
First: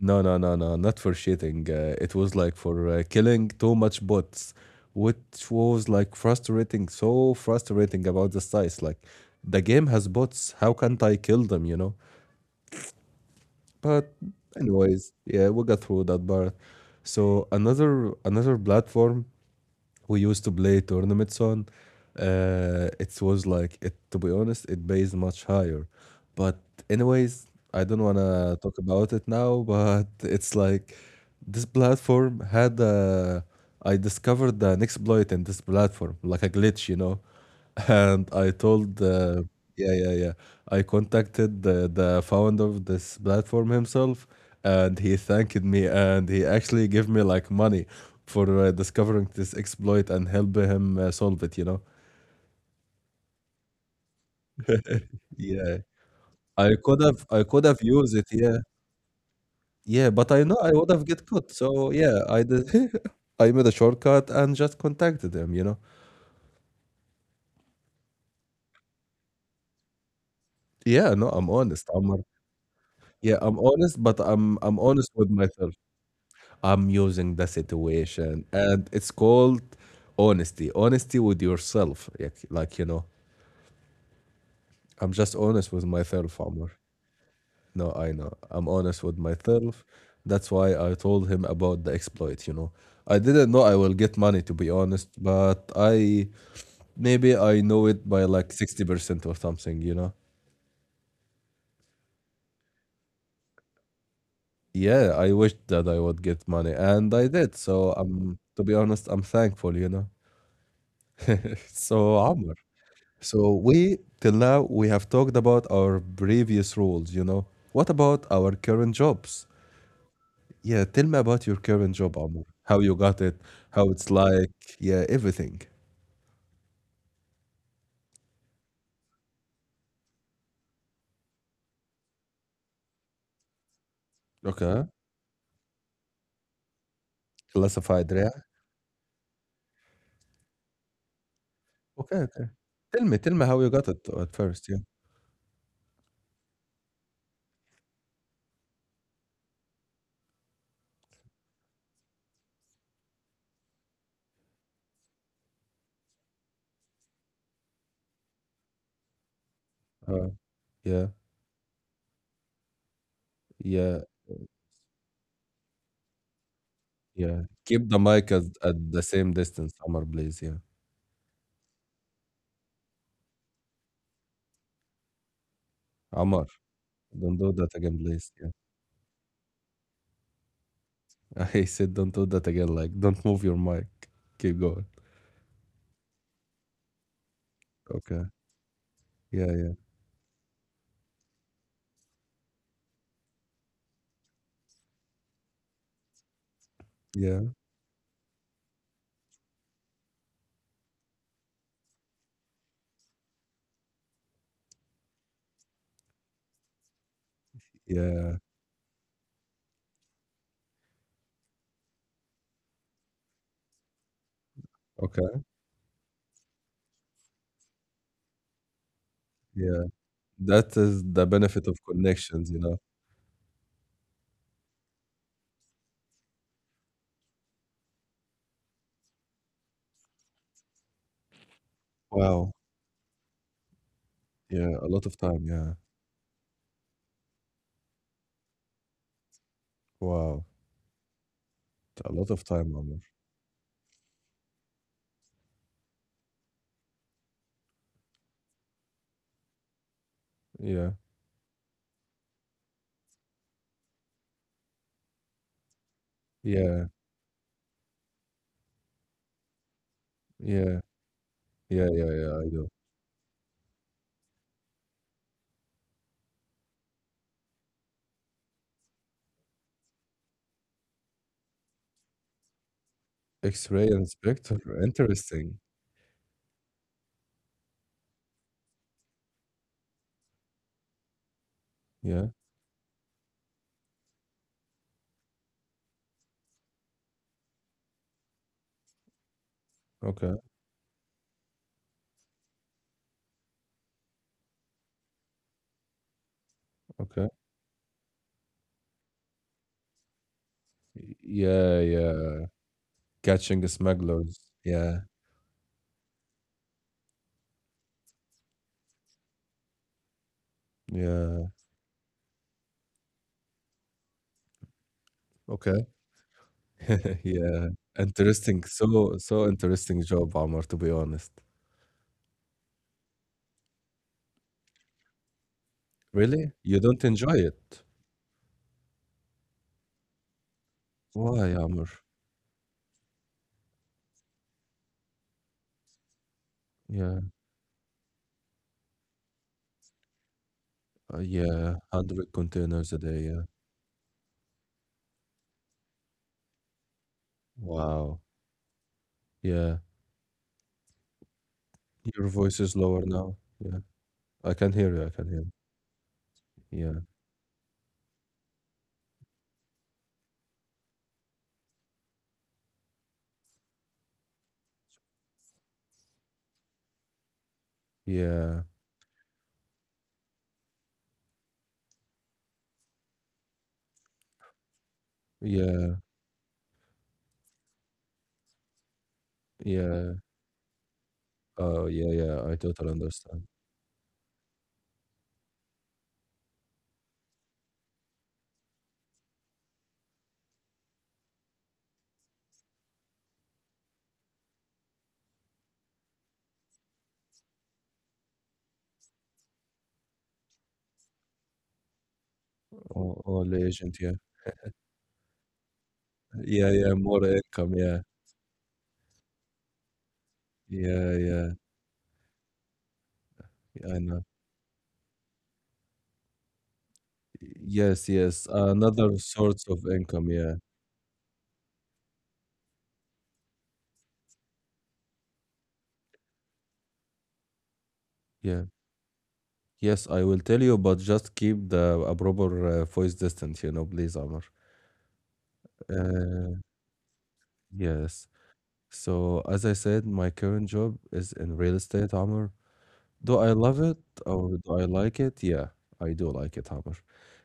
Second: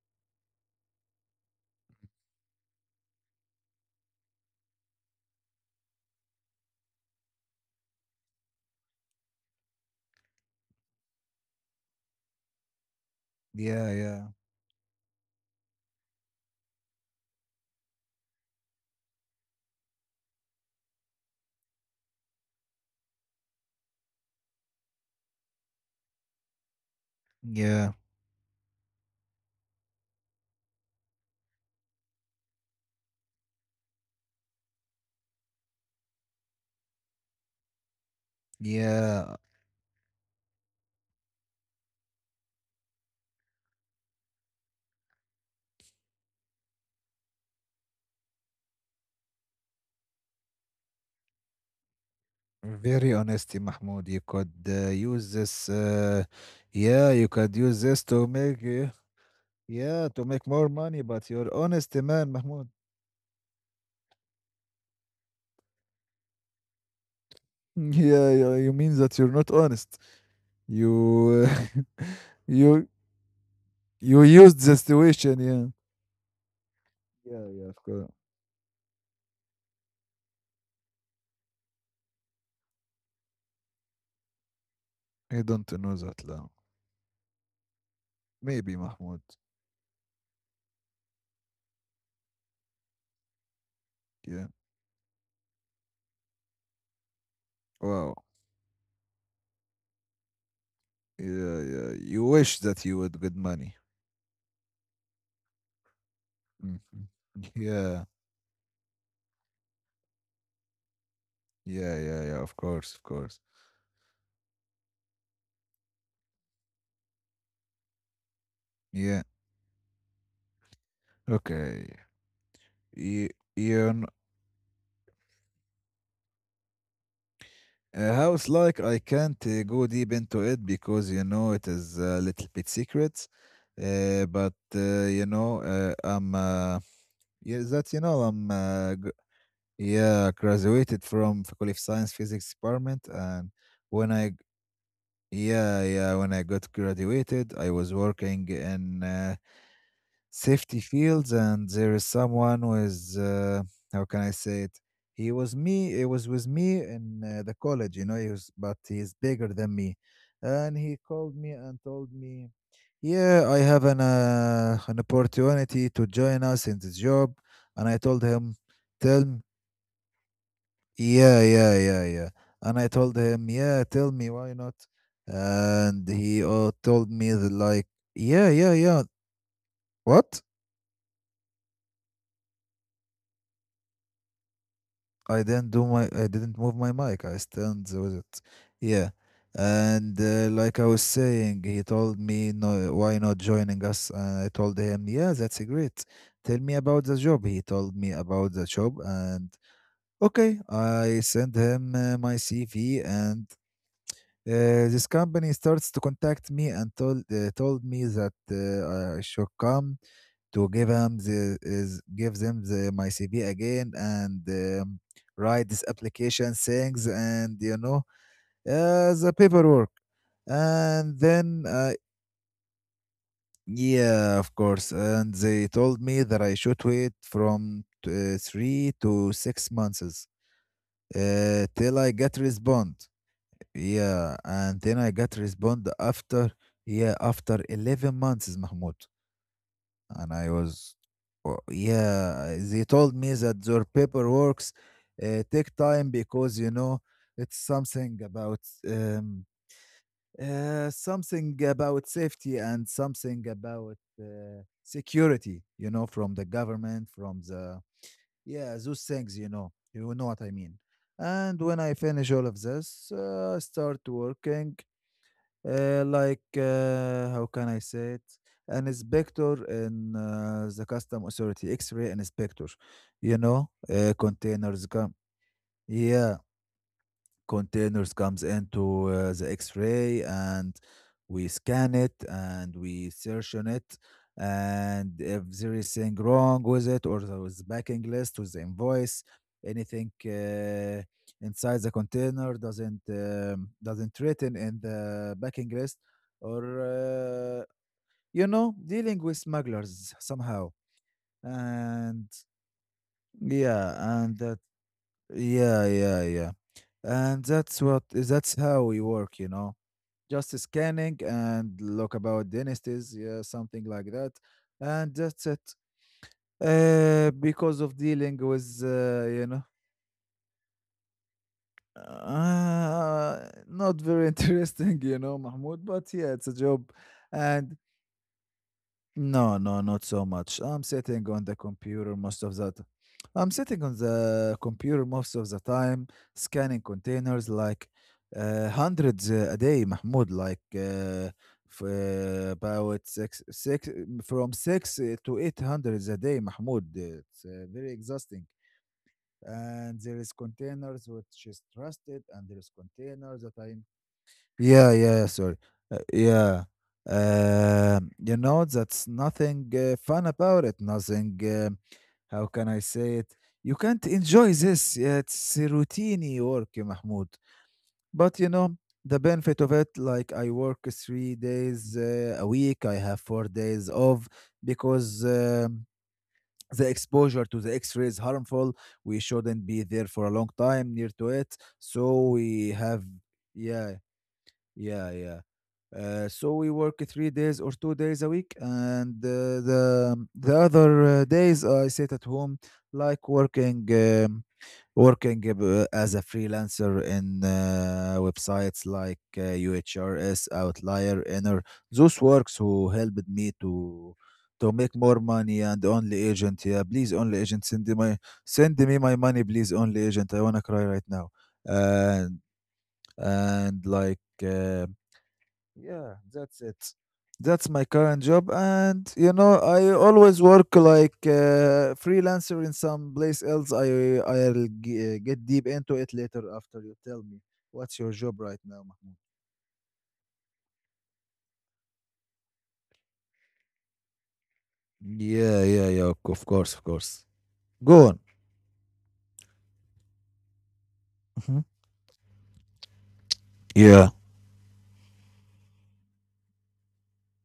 Speaker 1: no, no, no, no, not for cheating. It was like for killing too much bots, which was like frustrating, so frustrating about the size. Like the game has bots. How can't I kill them? You know.
Speaker 2: Yeah,
Speaker 1: But
Speaker 2: yeah.
Speaker 1: anyways, yeah, we got through that part. So another platform we used to play tournaments on. It was like it— to be honest, it pays much higher. But anyways, I
Speaker 2: Yeah.
Speaker 1: don't wanna talk about it now. But it's like this platform had— uh, I discovered an exploit in this platform, like a glitch, you know. And I told,
Speaker 2: Yeah.
Speaker 1: yeah, yeah, yeah. I contacted the founder of this platform himself, and he thanked me, and he actually gave me like money for discovering this exploit and help him solve it. You know,
Speaker 2: Very honesty, Mahmoud. You could use this
Speaker 1: yeah.
Speaker 2: yeah, you
Speaker 1: I
Speaker 2: could
Speaker 1: could have
Speaker 2: use this
Speaker 1: used it,
Speaker 2: to
Speaker 1: yeah,
Speaker 2: make yeah,
Speaker 1: yeah.
Speaker 2: to
Speaker 1: But I
Speaker 2: make
Speaker 1: know
Speaker 2: more
Speaker 1: I would
Speaker 2: money,
Speaker 1: have get
Speaker 2: but
Speaker 1: caught.
Speaker 2: you're
Speaker 1: So
Speaker 2: honest
Speaker 1: yeah,
Speaker 2: man,
Speaker 1: I
Speaker 2: Mahmoud.
Speaker 1: did. I made a shortcut and just contacted him. You know,
Speaker 2: Yeah, yeah, you mean that you're not honest.
Speaker 1: yeah. No, I'm
Speaker 2: You
Speaker 1: honest.
Speaker 2: you
Speaker 1: Yeah, I'm honest, but
Speaker 2: You used
Speaker 1: I'm
Speaker 2: the
Speaker 1: honest with
Speaker 2: situation,
Speaker 1: myself.
Speaker 2: yeah.
Speaker 1: I'm using the
Speaker 2: Yeah, yeah, of course.
Speaker 1: situation, and it's called honesty. Honesty with yourself, like you know. I'm just
Speaker 2: I
Speaker 1: honest with
Speaker 2: don't know that
Speaker 1: myself,
Speaker 2: now.
Speaker 1: Amr. No, I know. I'm
Speaker 2: Maybe
Speaker 1: honest with
Speaker 2: Mahmoud.
Speaker 1: myself. That's why I told him about the exploit. You know, I didn't know I will get money, to
Speaker 2: Yeah.
Speaker 1: be honest, but I— maybe I know it by
Speaker 2: Wow.
Speaker 1: like 60% or something. You know.
Speaker 2: Yeah, yeah. You wish that you would get money.
Speaker 1: Yeah, I wished that I would get money,
Speaker 2: Mhm.
Speaker 1: and I did. So
Speaker 2: Yeah,
Speaker 1: I'm— to be honest, I'm thankful. You know.
Speaker 2: yeah,
Speaker 1: So,
Speaker 2: yeah, yeah.
Speaker 1: Amr.
Speaker 2: Of course, of course.
Speaker 1: So we— till now we have talked about our previous roles, you know. What about our current
Speaker 2: Yeah.
Speaker 1: jobs? Yeah, tell me about your current
Speaker 2: Okay.
Speaker 1: job, Amor. How you got it,
Speaker 2: You,
Speaker 1: how
Speaker 2: you
Speaker 1: it's
Speaker 2: know,
Speaker 1: like, yeah, everything.
Speaker 2: a house like I can't go deep into it because you know it is a little bit secret. Uh, but
Speaker 1: Okay.
Speaker 2: uh, you know, I'm yeah, that you
Speaker 1: Classified,
Speaker 2: know,
Speaker 1: yeah.
Speaker 2: Yeah, graduated from Faculty of
Speaker 1: Okay,
Speaker 2: Science
Speaker 1: okay.
Speaker 2: Physics Department,
Speaker 1: Tell me
Speaker 2: and
Speaker 1: how you got it
Speaker 2: when
Speaker 1: at
Speaker 2: I g-
Speaker 1: first, yeah.
Speaker 2: yeah, yeah, when I got graduated, I was working in safety fields, and there is someone who is how can I say it? He was with me in the college, you know. He was, but he's bigger than me,
Speaker 1: Uh,
Speaker 2: and he
Speaker 1: yeah,
Speaker 2: called me and told me, "Yeah, I have
Speaker 1: yeah,
Speaker 2: an opportunity to join us in this job,"
Speaker 1: yeah.
Speaker 2: and
Speaker 1: Keep
Speaker 2: I
Speaker 1: the
Speaker 2: told
Speaker 1: mic at—
Speaker 2: him.
Speaker 1: at the
Speaker 2: Tell
Speaker 1: same distance, Amar, please, yeah.
Speaker 2: Yeah, yeah, yeah, yeah. And I told him, yeah, tell me why not. And he
Speaker 1: Amar,
Speaker 2: told me
Speaker 1: don't do
Speaker 2: that
Speaker 1: that
Speaker 2: like,
Speaker 1: again, please.
Speaker 2: yeah,
Speaker 1: Yeah.
Speaker 2: yeah, yeah. What?
Speaker 1: I said don't do that again, like don't move your mic. Keep going.
Speaker 2: I didn't do my, I didn't move my mic. I stand with
Speaker 1: Okay.
Speaker 2: it. Yeah.
Speaker 1: Yeah, yeah,
Speaker 2: And like I was saying, he told me, no, why not joining us? And I told him, yeah, that's great. Tell me about the job.
Speaker 1: yeah.
Speaker 2: He told me about the job, and okay, I sent him my CV, and this company starts to contact me and told told me that
Speaker 1: Yeah.
Speaker 2: I should come to give them the, is give them the, my CV again, and
Speaker 1: Okay.
Speaker 2: write this application things, and you know the
Speaker 1: Yeah.
Speaker 2: paperwork,
Speaker 1: That is
Speaker 2: and
Speaker 1: the
Speaker 2: then
Speaker 1: benefit of connections, you know.
Speaker 2: yeah, of course, and they told me that I should wait from 3 to 6 months till I get
Speaker 1: Wow.
Speaker 2: respond. Yeah,
Speaker 1: Yeah.
Speaker 2: and
Speaker 1: A
Speaker 2: then
Speaker 1: lot
Speaker 2: I
Speaker 1: of
Speaker 2: got
Speaker 1: time. Yeah.
Speaker 2: respond after yeah after 11 months, Mahmoud, and
Speaker 1: Wow.
Speaker 2: I was oh,
Speaker 1: A lot of
Speaker 2: yeah.
Speaker 1: time,
Speaker 2: They
Speaker 1: Amr.
Speaker 2: told me that their paperwork take time because you know it's um,
Speaker 1: Yeah.
Speaker 2: something about safety and something about security. You know, from the
Speaker 1: Yeah.
Speaker 2: government, from the yeah those things. You know what I mean.
Speaker 1: Yeah.
Speaker 2: And when
Speaker 1: Yeah.
Speaker 2: I
Speaker 1: Yeah.
Speaker 2: finish
Speaker 1: Yeah.
Speaker 2: all
Speaker 1: I
Speaker 2: of
Speaker 1: do.
Speaker 2: this, I start working like how can I say it? An inspector in the custom authority, X-ray inspector, you know,
Speaker 1: X-ray inspector.
Speaker 2: containers come.
Speaker 1: Interesting.
Speaker 2: Yeah, containers comes into the X-ray, and we scan it,
Speaker 1: Yeah.
Speaker 2: and we search on it, and if there is anything wrong with it, or there was backing list with the invoice, anything
Speaker 1: Okay.
Speaker 2: inside the container doesn't written in the backing list, or
Speaker 1: Okay.
Speaker 2: you know, dealing with smugglers somehow,
Speaker 1: Y- Yeah.
Speaker 2: and
Speaker 1: Yeah. Catching
Speaker 2: yeah
Speaker 1: smugglers.
Speaker 2: and that
Speaker 1: Yeah.
Speaker 2: yeah, yeah, yeah. And that's how we work, you know. Just scanning
Speaker 1: Yeah.
Speaker 2: and look about dynasties, yeah, something like that. And that's it.
Speaker 1: Okay. yeah.
Speaker 2: Because of dealing
Speaker 1: Interesting.
Speaker 2: with,
Speaker 1: So so
Speaker 2: you know,
Speaker 1: interesting job, Amr, to be honest.
Speaker 2: not very interesting, you know, Mahmoud, but yeah, it's
Speaker 1: Really?
Speaker 2: a
Speaker 1: You
Speaker 2: job.
Speaker 1: don't enjoy
Speaker 2: And
Speaker 1: it?
Speaker 2: no, no, not so much. I'm sitting on the
Speaker 1: Why, Amr?
Speaker 2: computer most of the t- I'm sitting on the computer most of the time, scanning
Speaker 1: Yeah.
Speaker 2: containers like hundreds a day, Mahmoud, like
Speaker 1: Yeah,
Speaker 2: f-
Speaker 1: 100
Speaker 2: uh,
Speaker 1: containers a
Speaker 2: about
Speaker 1: day, yeah.
Speaker 2: six, six, from six to eight hundreds a day, Mahmoud. It's very
Speaker 1: Wow.
Speaker 2: exhausting.
Speaker 1: Yeah.
Speaker 2: And there is containers which is trusted,
Speaker 1: Your
Speaker 2: and there
Speaker 1: voice
Speaker 2: is
Speaker 1: is lower now.
Speaker 2: containers that I
Speaker 1: Yeah. I can
Speaker 2: yeah,
Speaker 1: hear you. I can
Speaker 2: yeah,
Speaker 1: hear you.
Speaker 2: sorry. Yeah.
Speaker 1: Yeah.
Speaker 2: You know, that's nothing fun about it. Nothing, How can I say it? You can't enjoy this. Yeah, it's a routine work, yeah, Mahmoud. But you
Speaker 1: Yeah.
Speaker 2: know, the benefit of it, like I work 3 days a week, I have 4 days off because
Speaker 1: Yeah.
Speaker 2: the exposure to the X ray is harmful. We shouldn't be there
Speaker 1: Yeah.
Speaker 2: for a long time near to it.
Speaker 1: Oh, yeah,
Speaker 2: So
Speaker 1: yeah. I
Speaker 2: we
Speaker 1: totally
Speaker 2: have,
Speaker 1: understand.
Speaker 2: yeah, yeah, yeah. So we work 3 days or 2 days a week, and the other days I sit at home, like working working as a freelancer in websites like UHRS, Outlier, Inner. Those works
Speaker 1: O-
Speaker 2: who helped
Speaker 1: Only
Speaker 2: me
Speaker 1: agent, yeah.
Speaker 2: to make more money and only agent.
Speaker 1: Yeah,
Speaker 2: Yeah,
Speaker 1: yeah.
Speaker 2: please
Speaker 1: More
Speaker 2: only agent
Speaker 1: income, yeah.
Speaker 2: send me my money, please only agent. I wanna cry right
Speaker 1: Yeah,
Speaker 2: now.
Speaker 1: yeah.
Speaker 2: And and
Speaker 1: I
Speaker 2: like.
Speaker 1: know.
Speaker 2: Yeah, that's it. That's my
Speaker 1: Yes,
Speaker 2: current
Speaker 1: yes.
Speaker 2: job, and
Speaker 1: Another
Speaker 2: you know,
Speaker 1: source of
Speaker 2: I
Speaker 1: income,
Speaker 2: always
Speaker 1: yeah.
Speaker 2: work like freelancer in some place else. I'll get deep into it later after you tell me what's your job right
Speaker 1: Yeah.
Speaker 2: now, Mahmoud.
Speaker 1: Yes, I will tell you, but just keep the a proper voice distance, you know, please, Amr.
Speaker 2: Yeah, yeah, yeah. Of
Speaker 1: Uh,
Speaker 2: course, of course. Go on.
Speaker 1: yes. So as I said, my current job is in
Speaker 2: Hmm.
Speaker 1: real estate, Amr. Do I love it
Speaker 2: Yeah,
Speaker 1: or do I like it? Yeah, I do like it, Amr.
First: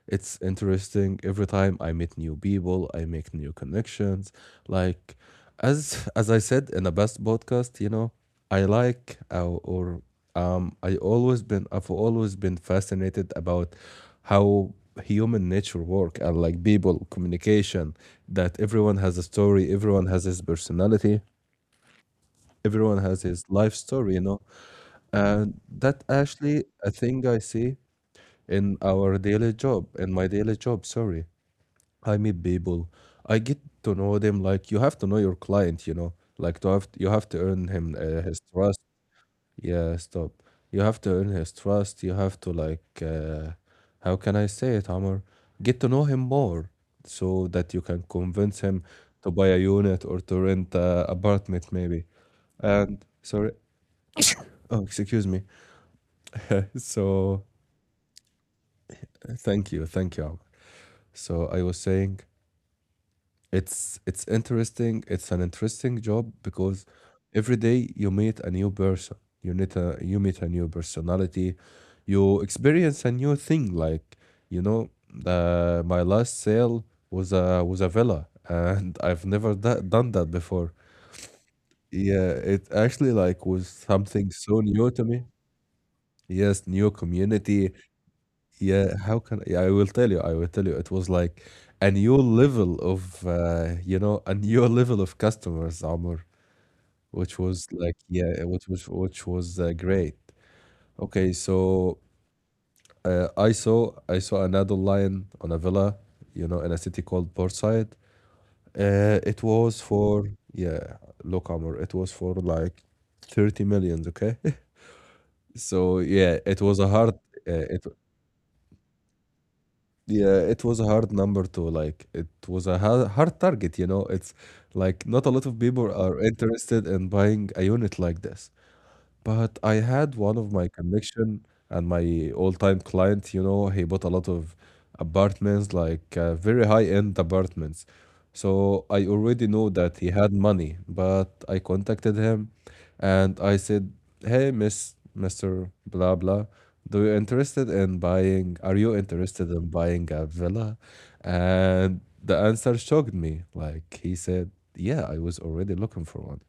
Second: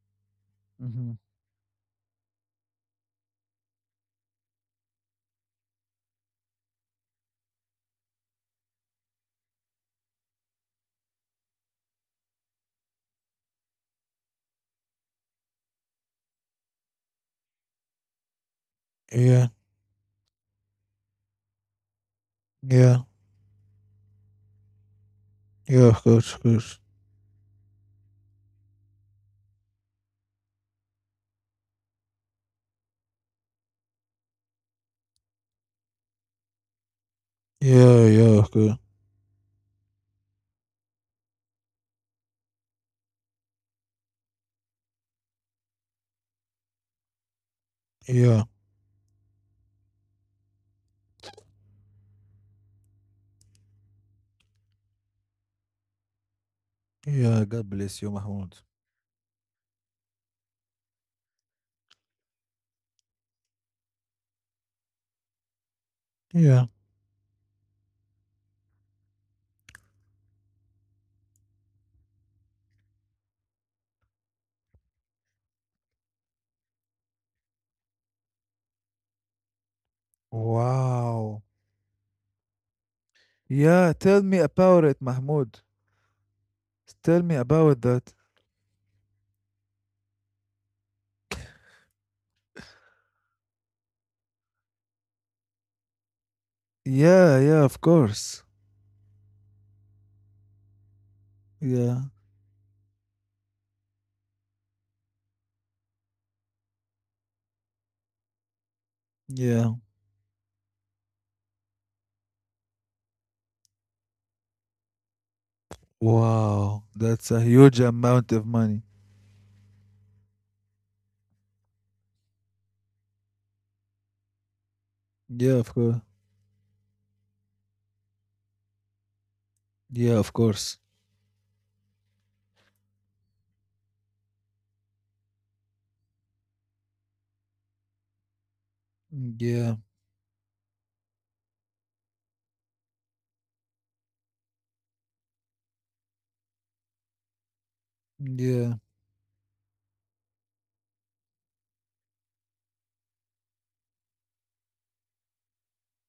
Speaker 1: It's
Speaker 2: hmm,
Speaker 1: interesting. Every time I meet new people, I make new connections. Like, as as I said in the best podcast, you know, I like or I always been— I've always been fascinated about how human nature work and like people communication, that everyone has a
Speaker 2: yeah,
Speaker 1: story, everyone has his personality, everyone
Speaker 2: yeah,
Speaker 1: has his life story, you know. And
Speaker 2: yeah.
Speaker 1: that
Speaker 2: Of course, of
Speaker 1: actually
Speaker 2: course.
Speaker 1: a thing I see in our daily job, in my daily job, sorry. I meet people. I get to know them like you have to know your client, you know. Like to have— you have to earn him
Speaker 2: Yeah,
Speaker 1: his
Speaker 2: yeah, of
Speaker 1: trust.
Speaker 2: course.
Speaker 1: Yeah, stop. You have to earn his trust. You have to like how can I say it, Amr? Get to know him more so that you can
Speaker 2: Yeah,
Speaker 1: convince him to buy a unit or to rent a apartment maybe. And sorry, oh, excuse me. So
Speaker 2: yeah. God bless you, Mahmoud.
Speaker 1: thank you, thank you, Ahmed. So I was saying it's— it's interesting. It's an interesting job
Speaker 2: Yeah.
Speaker 1: because every day you meet a new person. You meet a— you meet a new personality. You experience a new thing. Like, you know, my last sale was a villa, and I've never done that before.
Speaker 2: Wow.
Speaker 1: Yeah, it actually like was
Speaker 2: Yeah, tell
Speaker 1: something
Speaker 2: me
Speaker 1: so new
Speaker 2: about
Speaker 1: to
Speaker 2: it,
Speaker 1: me.
Speaker 2: Mahmoud.
Speaker 1: Yes, new
Speaker 2: Tell me
Speaker 1: community.
Speaker 2: about that.
Speaker 1: Yeah, how can— yeah, I will tell you, I will tell you, it was like a new level of you know, a new level of customers, Amr, which
Speaker 2: Yeah,
Speaker 1: was
Speaker 2: yeah, of
Speaker 1: like yeah,
Speaker 2: course.
Speaker 1: which was great. Okay, so
Speaker 2: Yeah,
Speaker 1: I saw an adult lion on a villa, you know, in a city called Portside. It
Speaker 2: yeah.
Speaker 1: was for yeah, look, Amr, it was for like 30 millions, okay? So yeah, it was a hard
Speaker 2: Wow, that's a
Speaker 1: it
Speaker 2: huge amount of money.
Speaker 1: Yeah, it was a hard number to like. It was a hard target, you know. It's like not a lot of people
Speaker 2: Yeah, of
Speaker 1: are
Speaker 2: course.
Speaker 1: interested in buying a unit like this. But I had one of
Speaker 2: Yeah,
Speaker 1: my
Speaker 2: of course.
Speaker 1: connection and my all-time client, you know, he bought a lot of apartments, like very high-end apartments. So I already know that he
Speaker 2: Yeah,
Speaker 1: had money, but I contacted him and I said, "Hey, Miss— Mr. blah blah, do you interested in buying— are you
Speaker 2: yeah,
Speaker 1: interested in buying a villa?" And the answer shocked me. Like he said, "Yeah, I was already looking for one."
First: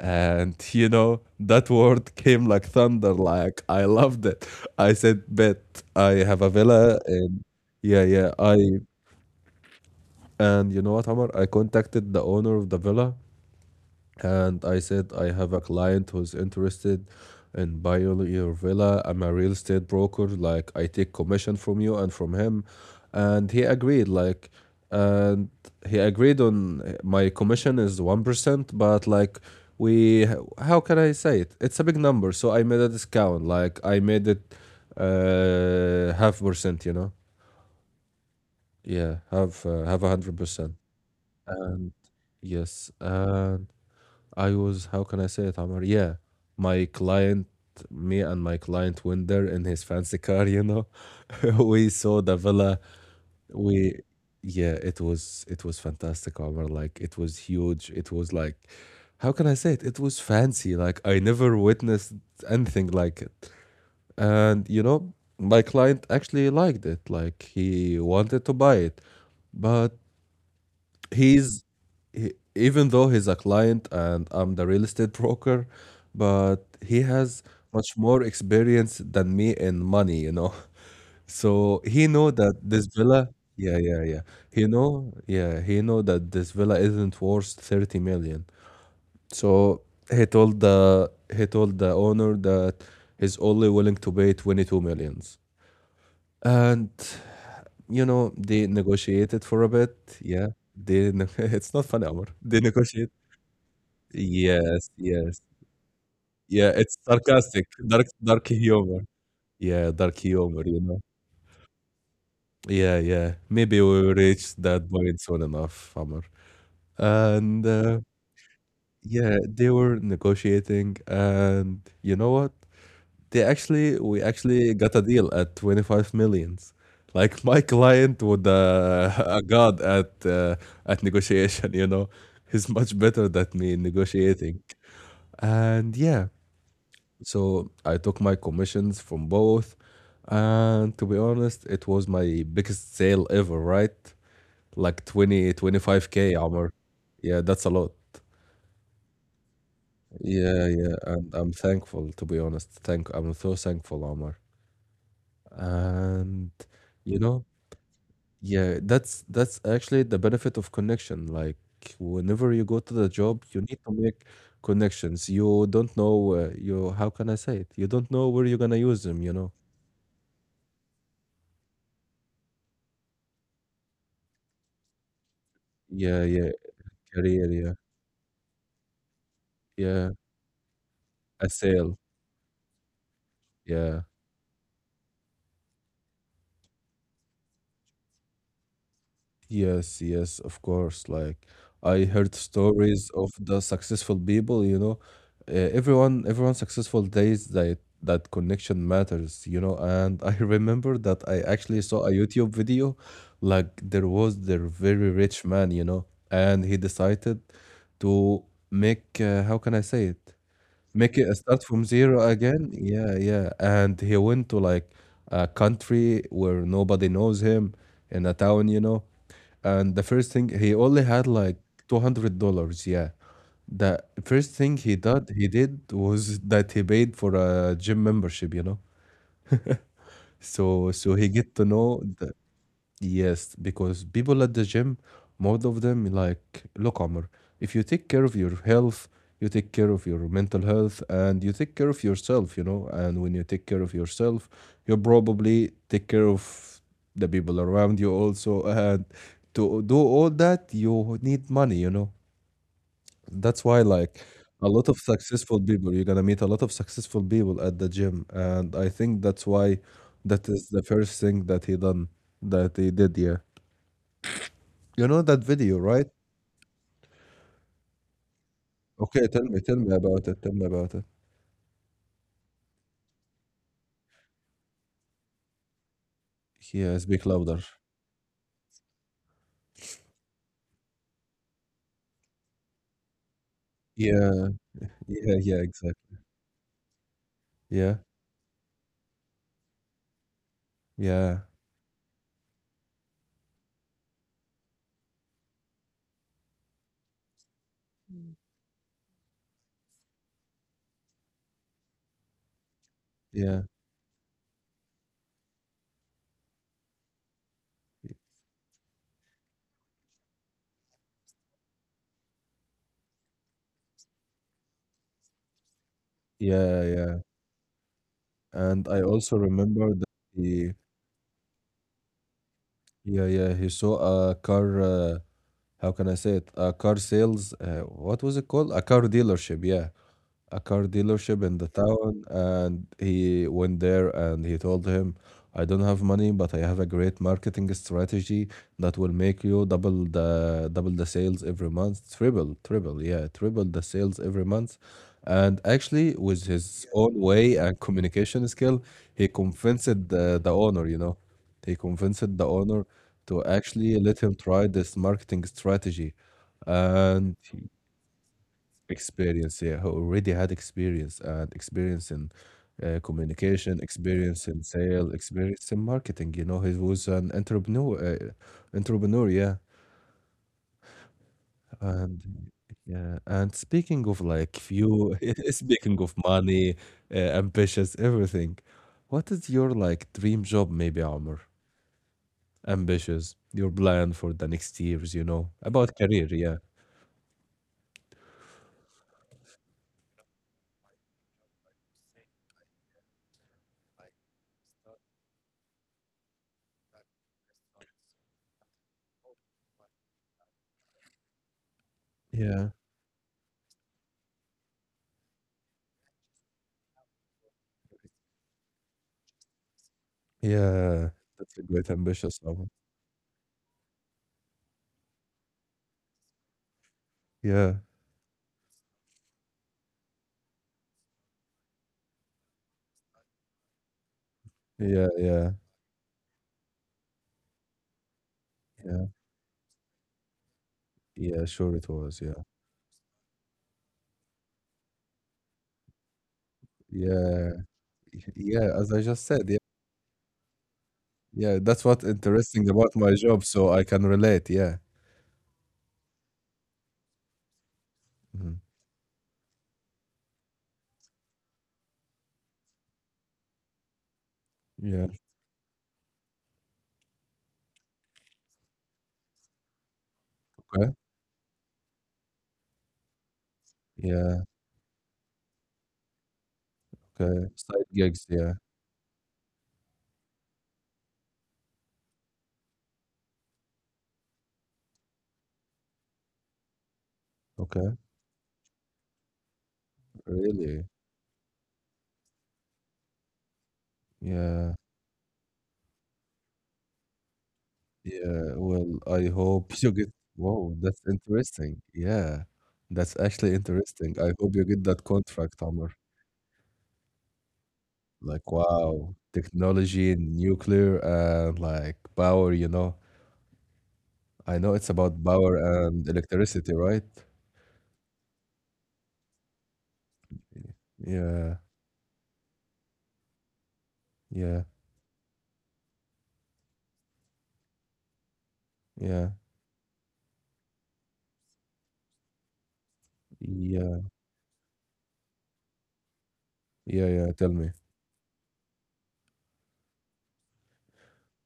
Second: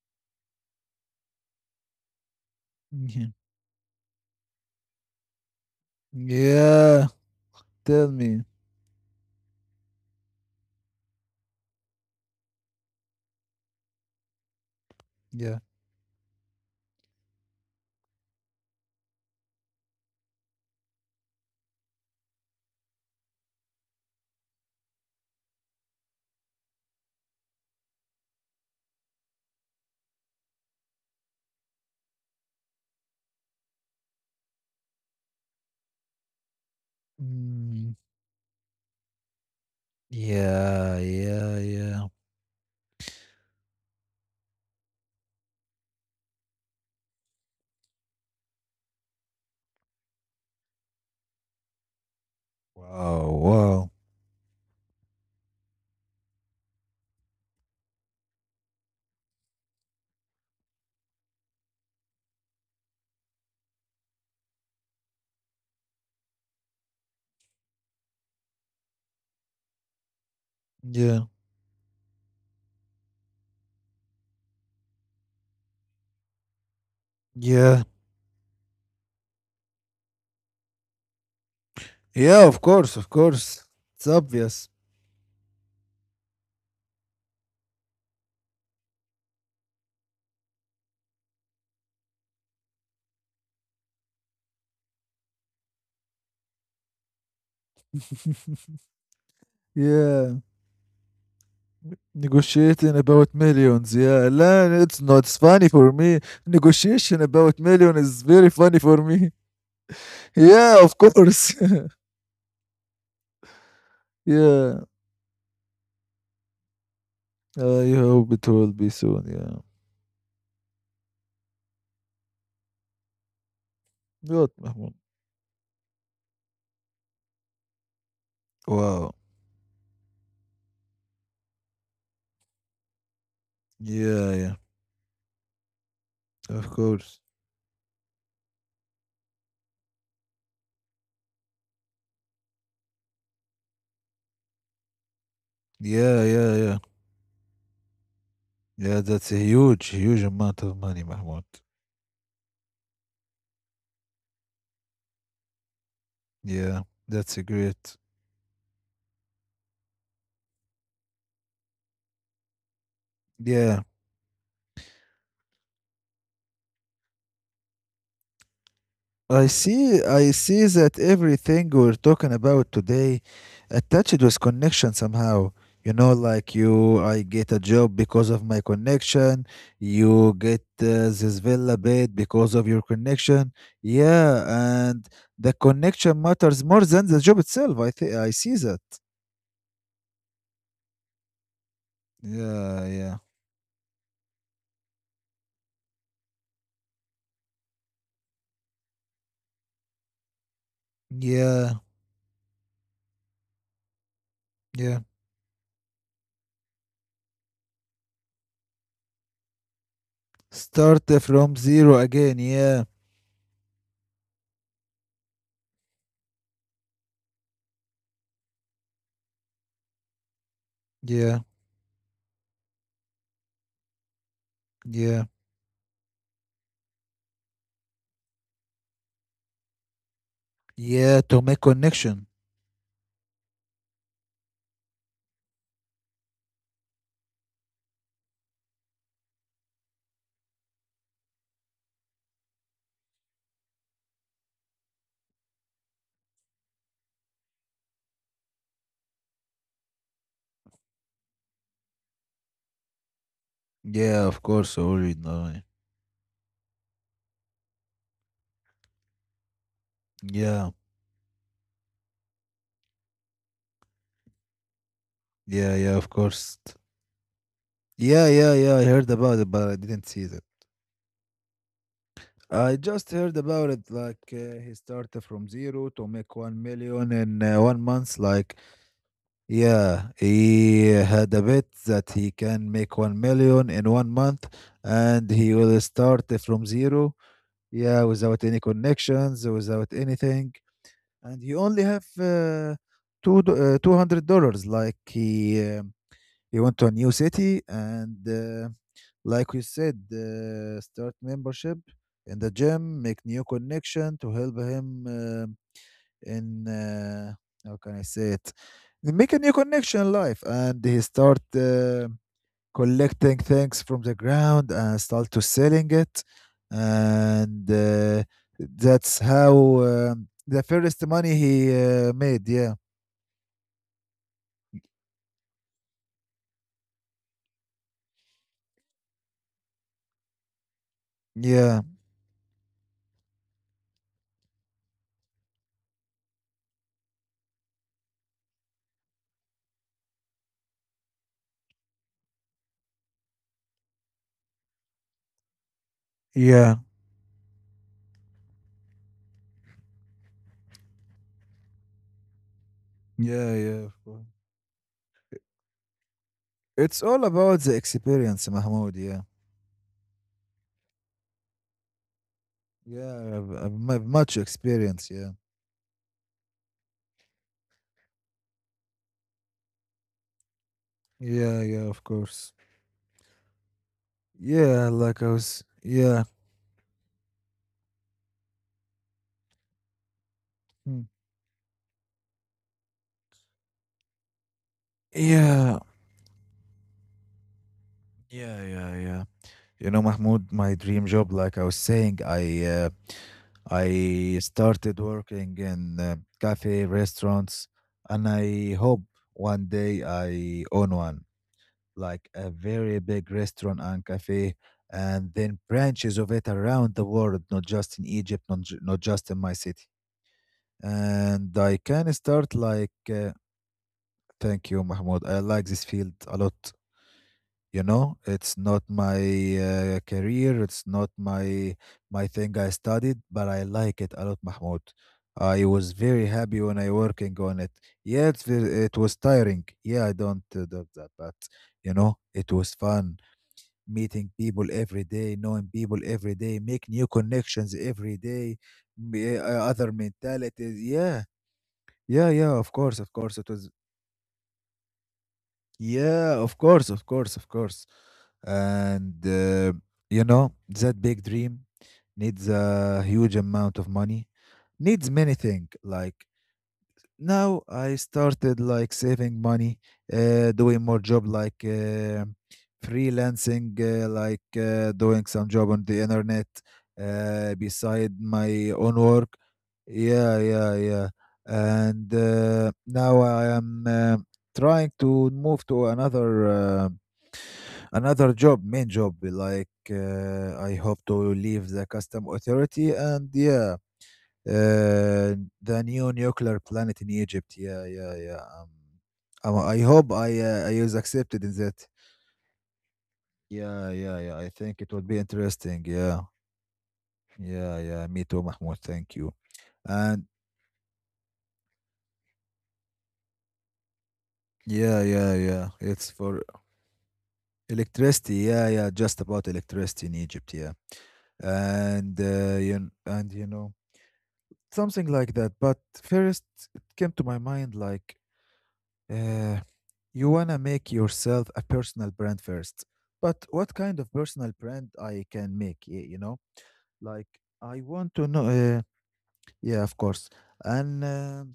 Speaker 1: And you know, that word came like thunder,
Speaker 2: yeah.
Speaker 1: like I loved it. I said, bet, I have a villa.
Speaker 2: Yeah,
Speaker 1: And yeah,
Speaker 2: tell
Speaker 1: yeah,
Speaker 2: me.
Speaker 1: I— and you know what, Omar? I contacted the owner of the villa and I said, I have
Speaker 2: Yeah.
Speaker 1: a client who's interested in buying your villa. I'm a real estate broker. Like, I take commission from you and from him. And he agreed, like, and he agreed on my commission is 1%, but like, we— h- how can I say it? It's a big number. So I made a discount. Like, I made it uh, half percent you know
Speaker 2: Mm,
Speaker 1: yeah have 100%
Speaker 2: yeah, yeah,
Speaker 1: and
Speaker 2: yeah.
Speaker 1: yes. I was— how can I say it, Amr? Yeah, my client— me and my client went there in his fancy car, you know. We saw the villa.
Speaker 2: Wow, wow.
Speaker 1: We— yeah, it was— it was fantastic, Amr. Like it was huge. It was like— how can I say it? It was fancy. Like I never witnessed anything like it. And you know, my client actually liked it. Like he wanted to buy it, but
Speaker 2: Yeah,
Speaker 1: he's even though he's a client and I'm the real estate broker, but he has
Speaker 2: yeah.
Speaker 1: much more experience than me in money, you know. So he know
Speaker 2: Yeah,
Speaker 1: that
Speaker 2: of
Speaker 1: this
Speaker 2: course, of
Speaker 1: villa,
Speaker 2: course.
Speaker 1: yeah, yeah,
Speaker 2: It's
Speaker 1: yeah.
Speaker 2: obvious.
Speaker 1: He know, yeah, he know that this villa isn't worth 30 million. So he told the owner that he's only willing to pay 22 millions. And you know, they negotiated for a
Speaker 2: Yeah.
Speaker 1: bit. Yeah, they ne- it's not funny, Amr. They
Speaker 2: Negotiating about
Speaker 1: negotiated.
Speaker 2: millions. Yeah, la, it's
Speaker 1: Yes,
Speaker 2: not funny
Speaker 1: yes.
Speaker 2: for me.
Speaker 1: Yeah,
Speaker 2: Negotiation
Speaker 1: it's
Speaker 2: about million
Speaker 1: sarcastic,
Speaker 2: is
Speaker 1: dark
Speaker 2: very funny
Speaker 1: dark
Speaker 2: for me.
Speaker 1: humor. Yeah, dark
Speaker 2: Yeah, of
Speaker 1: humor, you know?
Speaker 2: course.
Speaker 1: Yeah, yeah. Maybe we will
Speaker 2: Yeah,
Speaker 1: reach that point soon enough, Amr.
Speaker 2: I
Speaker 1: And
Speaker 2: hope it will be soon. Yeah.
Speaker 1: yeah, they were negotiating, and you know what? They actually,
Speaker 2: Good,
Speaker 1: we
Speaker 2: Mahmoud.
Speaker 1: actually got a deal at 25 millions. Like my client would
Speaker 2: Wow.
Speaker 1: a god at negotiation, you know? He's much better than me in
Speaker 2: Yeah, yeah.
Speaker 1: negotiating. And yeah.
Speaker 2: Of course.
Speaker 1: So I took my commissions from both. And to be honest, it was my biggest sale ever, right? Like twenty twenty
Speaker 2: Yeah,
Speaker 1: five
Speaker 2: yeah,
Speaker 1: k,
Speaker 2: yeah.
Speaker 1: Amr. Yeah, that's a lot.
Speaker 2: Yeah, that's a huge, huge amount of
Speaker 1: Yeah,
Speaker 2: money,
Speaker 1: yeah.
Speaker 2: Mahmoud.
Speaker 1: And I'm thankful, to be honest. I'm so thankful, Amr.
Speaker 2: Yeah,
Speaker 1: And,
Speaker 2: that's a
Speaker 1: you know,
Speaker 2: great.
Speaker 1: yeah, that's actually the benefit of connection. Like, whenever you go to the job,
Speaker 2: Yeah,
Speaker 1: you need to make connections. You don't know, you, how can I say it? You don't know where you're gonna use them, you know?
Speaker 2: I see that everything we're talking about today attached with connection somehow. You know, like
Speaker 1: Yeah, yeah.
Speaker 2: you, I get a
Speaker 1: Career,
Speaker 2: job
Speaker 1: yeah.
Speaker 2: because of my connection. You
Speaker 1: Yeah.
Speaker 2: get this villa
Speaker 1: A
Speaker 2: bed
Speaker 1: sale.
Speaker 2: because of your connection. Yeah,
Speaker 1: Yeah.
Speaker 2: and the connection matters more than the job itself. I think I see that.
Speaker 1: Yes, yes, of course. Like I heard
Speaker 2: Yeah, yeah,
Speaker 1: stories of the successful people, you know, everyone successful days that connection matters, you know, and I remember that I
Speaker 2: yeah,
Speaker 1: actually saw a YouTube video like there was their
Speaker 2: yeah.
Speaker 1: very rich man, you know, and he decided to make how can I say it?
Speaker 2: Start from
Speaker 1: Make it a
Speaker 2: zero
Speaker 1: start from
Speaker 2: again.
Speaker 1: zero
Speaker 2: Yeah,
Speaker 1: again? Yeah, yeah. And he went to like a country where nobody knows him in a town, you know. And the first thing he
Speaker 2: yeah,
Speaker 1: only had like $200, yeah. The first thing
Speaker 2: yeah,
Speaker 1: he did was that he paid for a gym membership, you know.
Speaker 2: yeah.
Speaker 1: So
Speaker 2: To
Speaker 1: so
Speaker 2: make
Speaker 1: he get to
Speaker 2: connection.
Speaker 1: know the. Yes, because people at the gym, most of them like, look, Omar, if you take care of your health, you take care of your mental health and you take care of yourself, you know. And when you take care of yourself, you probably take care of the people around you also. And to do all that, you need money, you know. That's why,
Speaker 2: Yeah, of
Speaker 1: like,
Speaker 2: course,
Speaker 1: a
Speaker 2: already
Speaker 1: lot of
Speaker 2: know.
Speaker 1: successful people, you're gonna meet a lot of successful people at the gym. And I think that's why
Speaker 2: Yeah,
Speaker 1: that is the first thing that he done, that he did, yeah. You know
Speaker 2: yeah,
Speaker 1: that
Speaker 2: yeah, of
Speaker 1: video, right?
Speaker 2: course. Yeah, yeah, yeah. I heard about it,
Speaker 1: Okay,
Speaker 2: but I didn't
Speaker 1: tell
Speaker 2: see
Speaker 1: me
Speaker 2: it.
Speaker 1: about it. Tell me about it.
Speaker 2: I just heard about it. Like he started from zero to make 1 million
Speaker 1: Yeah,
Speaker 2: in
Speaker 1: speak
Speaker 2: one
Speaker 1: louder.
Speaker 2: month. Like, yeah, he had a bet that he can make 1 million in 1 month,
Speaker 1: Yeah,
Speaker 2: and he
Speaker 1: yeah,
Speaker 2: will
Speaker 1: yeah,
Speaker 2: start
Speaker 1: exactly.
Speaker 2: from zero. Yeah,
Speaker 1: Yeah,
Speaker 2: without any connections, without anything, and he
Speaker 1: yeah,
Speaker 2: only have $200. Like he. You went to a new city, and like we said, start membership in the gym, make new
Speaker 1: yeah,
Speaker 2: connection to help him in how can I say
Speaker 1: y-
Speaker 2: it, make a new connection in life, and he start collecting things from the ground and start to selling it,
Speaker 1: yeah, yeah.
Speaker 2: and that's
Speaker 1: And I
Speaker 2: how
Speaker 1: also remember that
Speaker 2: the first
Speaker 1: he,
Speaker 2: money he made, yeah,
Speaker 1: yeah, yeah, he saw a car. How can I say it? A car sales. What was it called? A car dealership. Yeah, a car
Speaker 2: yeah,
Speaker 1: dealership in the town and he went there and he told him, I don't have money, but I have a great marketing strategy that will make you double the sales every month, triple yeah, triple the sales every month. And actually with
Speaker 2: yeah,
Speaker 1: his own way and communication skill, he convinced the owner, you know, he convinced the owner
Speaker 2: yeah,
Speaker 1: to
Speaker 2: yeah.
Speaker 1: actually let him try this marketing strategy.
Speaker 2: It's all about
Speaker 1: And
Speaker 2: the experience, Mahmoud. Yeah,
Speaker 1: Experience, yeah, who already had experience and experience in
Speaker 2: yeah,
Speaker 1: communication,
Speaker 2: much
Speaker 1: experience in
Speaker 2: experience. Yeah,
Speaker 1: sale, experience in marketing. You know, he was an entrepreneur, yeah.
Speaker 2: yeah, yeah. Of course.
Speaker 1: And yeah, and speaking of
Speaker 2: Yeah,
Speaker 1: like
Speaker 2: like I
Speaker 1: few,
Speaker 2: was. Yeah,
Speaker 1: speaking of money, ambitious, everything. What is your like dream
Speaker 2: hmm,
Speaker 1: job, maybe, Amr? Ambitious, your plan for the next years, you
Speaker 2: yeah,
Speaker 1: know, about career, yeah,
Speaker 2: yeah, yeah, yeah. You know, Mahmoud, my dream job. Like I was saying, I started working in cafe restaurants, and I hope one day I own one, like a very
Speaker 1: yeah,
Speaker 2: big restaurant and cafe, and then branches of it around the world, not just in Egypt, not just in my city.
Speaker 1: yeah.
Speaker 2: And I
Speaker 1: That's a
Speaker 2: can
Speaker 1: great
Speaker 2: start
Speaker 1: ambitious
Speaker 2: like,
Speaker 1: one.
Speaker 2: thank you, Mahmoud. I like this field a lot. You
Speaker 1: Yeah,
Speaker 2: know, it's not my career, it's not my thing I studied, but I like it a lot, Mahmoud.
Speaker 1: yeah,
Speaker 2: I
Speaker 1: yeah.
Speaker 2: was very happy when I working on it. Yeah, it was
Speaker 1: Yeah,
Speaker 2: tiring. Yeah, I don't doubt that, but
Speaker 1: yeah,
Speaker 2: you
Speaker 1: sure
Speaker 2: know,
Speaker 1: it
Speaker 2: it
Speaker 1: was.
Speaker 2: was
Speaker 1: Yeah,
Speaker 2: fun meeting people every day, knowing people every day, make new connections
Speaker 1: yeah,
Speaker 2: every day,
Speaker 1: yeah. As I just said,
Speaker 2: other
Speaker 1: yeah,
Speaker 2: mentalities. Yeah,
Speaker 1: yeah.
Speaker 2: yeah,
Speaker 1: That's
Speaker 2: yeah.
Speaker 1: what
Speaker 2: Of
Speaker 1: interesting
Speaker 2: course, it
Speaker 1: about my
Speaker 2: was.
Speaker 1: job, so I can relate. Yeah,
Speaker 2: Yeah, of course, of course, of course.
Speaker 1: hmm,
Speaker 2: And you know that big dream needs a huge amount of money, needs many
Speaker 1: yeah.
Speaker 2: things like now. I started like saving money, doing more job
Speaker 1: Okay,
Speaker 2: like freelancing, like
Speaker 1: yeah,
Speaker 2: doing some job on the internet
Speaker 1: okay.
Speaker 2: beside
Speaker 1: Side
Speaker 2: my
Speaker 1: gigs.
Speaker 2: own
Speaker 1: Yeah,
Speaker 2: work. Yeah, yeah, yeah. And now I am trying to move to another another
Speaker 1: okay.
Speaker 2: job, main job. Like I hope
Speaker 1: Really?
Speaker 2: to leave the custom authority, and yeah,
Speaker 1: Yeah,
Speaker 2: uh, the new nuclear planet in Egypt. Yeah, yeah, yeah.
Speaker 1: yeah. Well, I
Speaker 2: I hope
Speaker 1: hope you get.
Speaker 2: I was
Speaker 1: Wow, that's
Speaker 2: accepted in that.
Speaker 1: interesting. Yeah, that's
Speaker 2: Yeah,
Speaker 1: actually
Speaker 2: yeah, yeah. I
Speaker 1: interesting. I
Speaker 2: think it
Speaker 1: hope
Speaker 2: would
Speaker 1: you
Speaker 2: be
Speaker 1: get that
Speaker 2: interesting.
Speaker 1: contract,
Speaker 2: Yeah,
Speaker 1: Amr.
Speaker 2: yeah, yeah. Me too, Mahmoud.
Speaker 1: Like,
Speaker 2: Thank you.
Speaker 1: wow,
Speaker 2: And
Speaker 1: technology and nuclear and like power. You know. I
Speaker 2: yeah,
Speaker 1: know it's
Speaker 2: yeah,
Speaker 1: about
Speaker 2: yeah.
Speaker 1: power
Speaker 2: It's for
Speaker 1: and electricity, right?
Speaker 2: electricity. Yeah, yeah. Just about electricity in Egypt. Yeah,
Speaker 1: Yeah,
Speaker 2: and you and you know
Speaker 1: yeah,
Speaker 2: something like that. But first, it came to my mind like Uh,
Speaker 1: yeah,
Speaker 2: you wanna make yourself a personal brand first. But what kind of
Speaker 1: yeah,
Speaker 2: personal brand I can make? You know, like
Speaker 1: yeah, yeah.
Speaker 2: I
Speaker 1: Tell me.
Speaker 2: want to know. Yeah, of course. And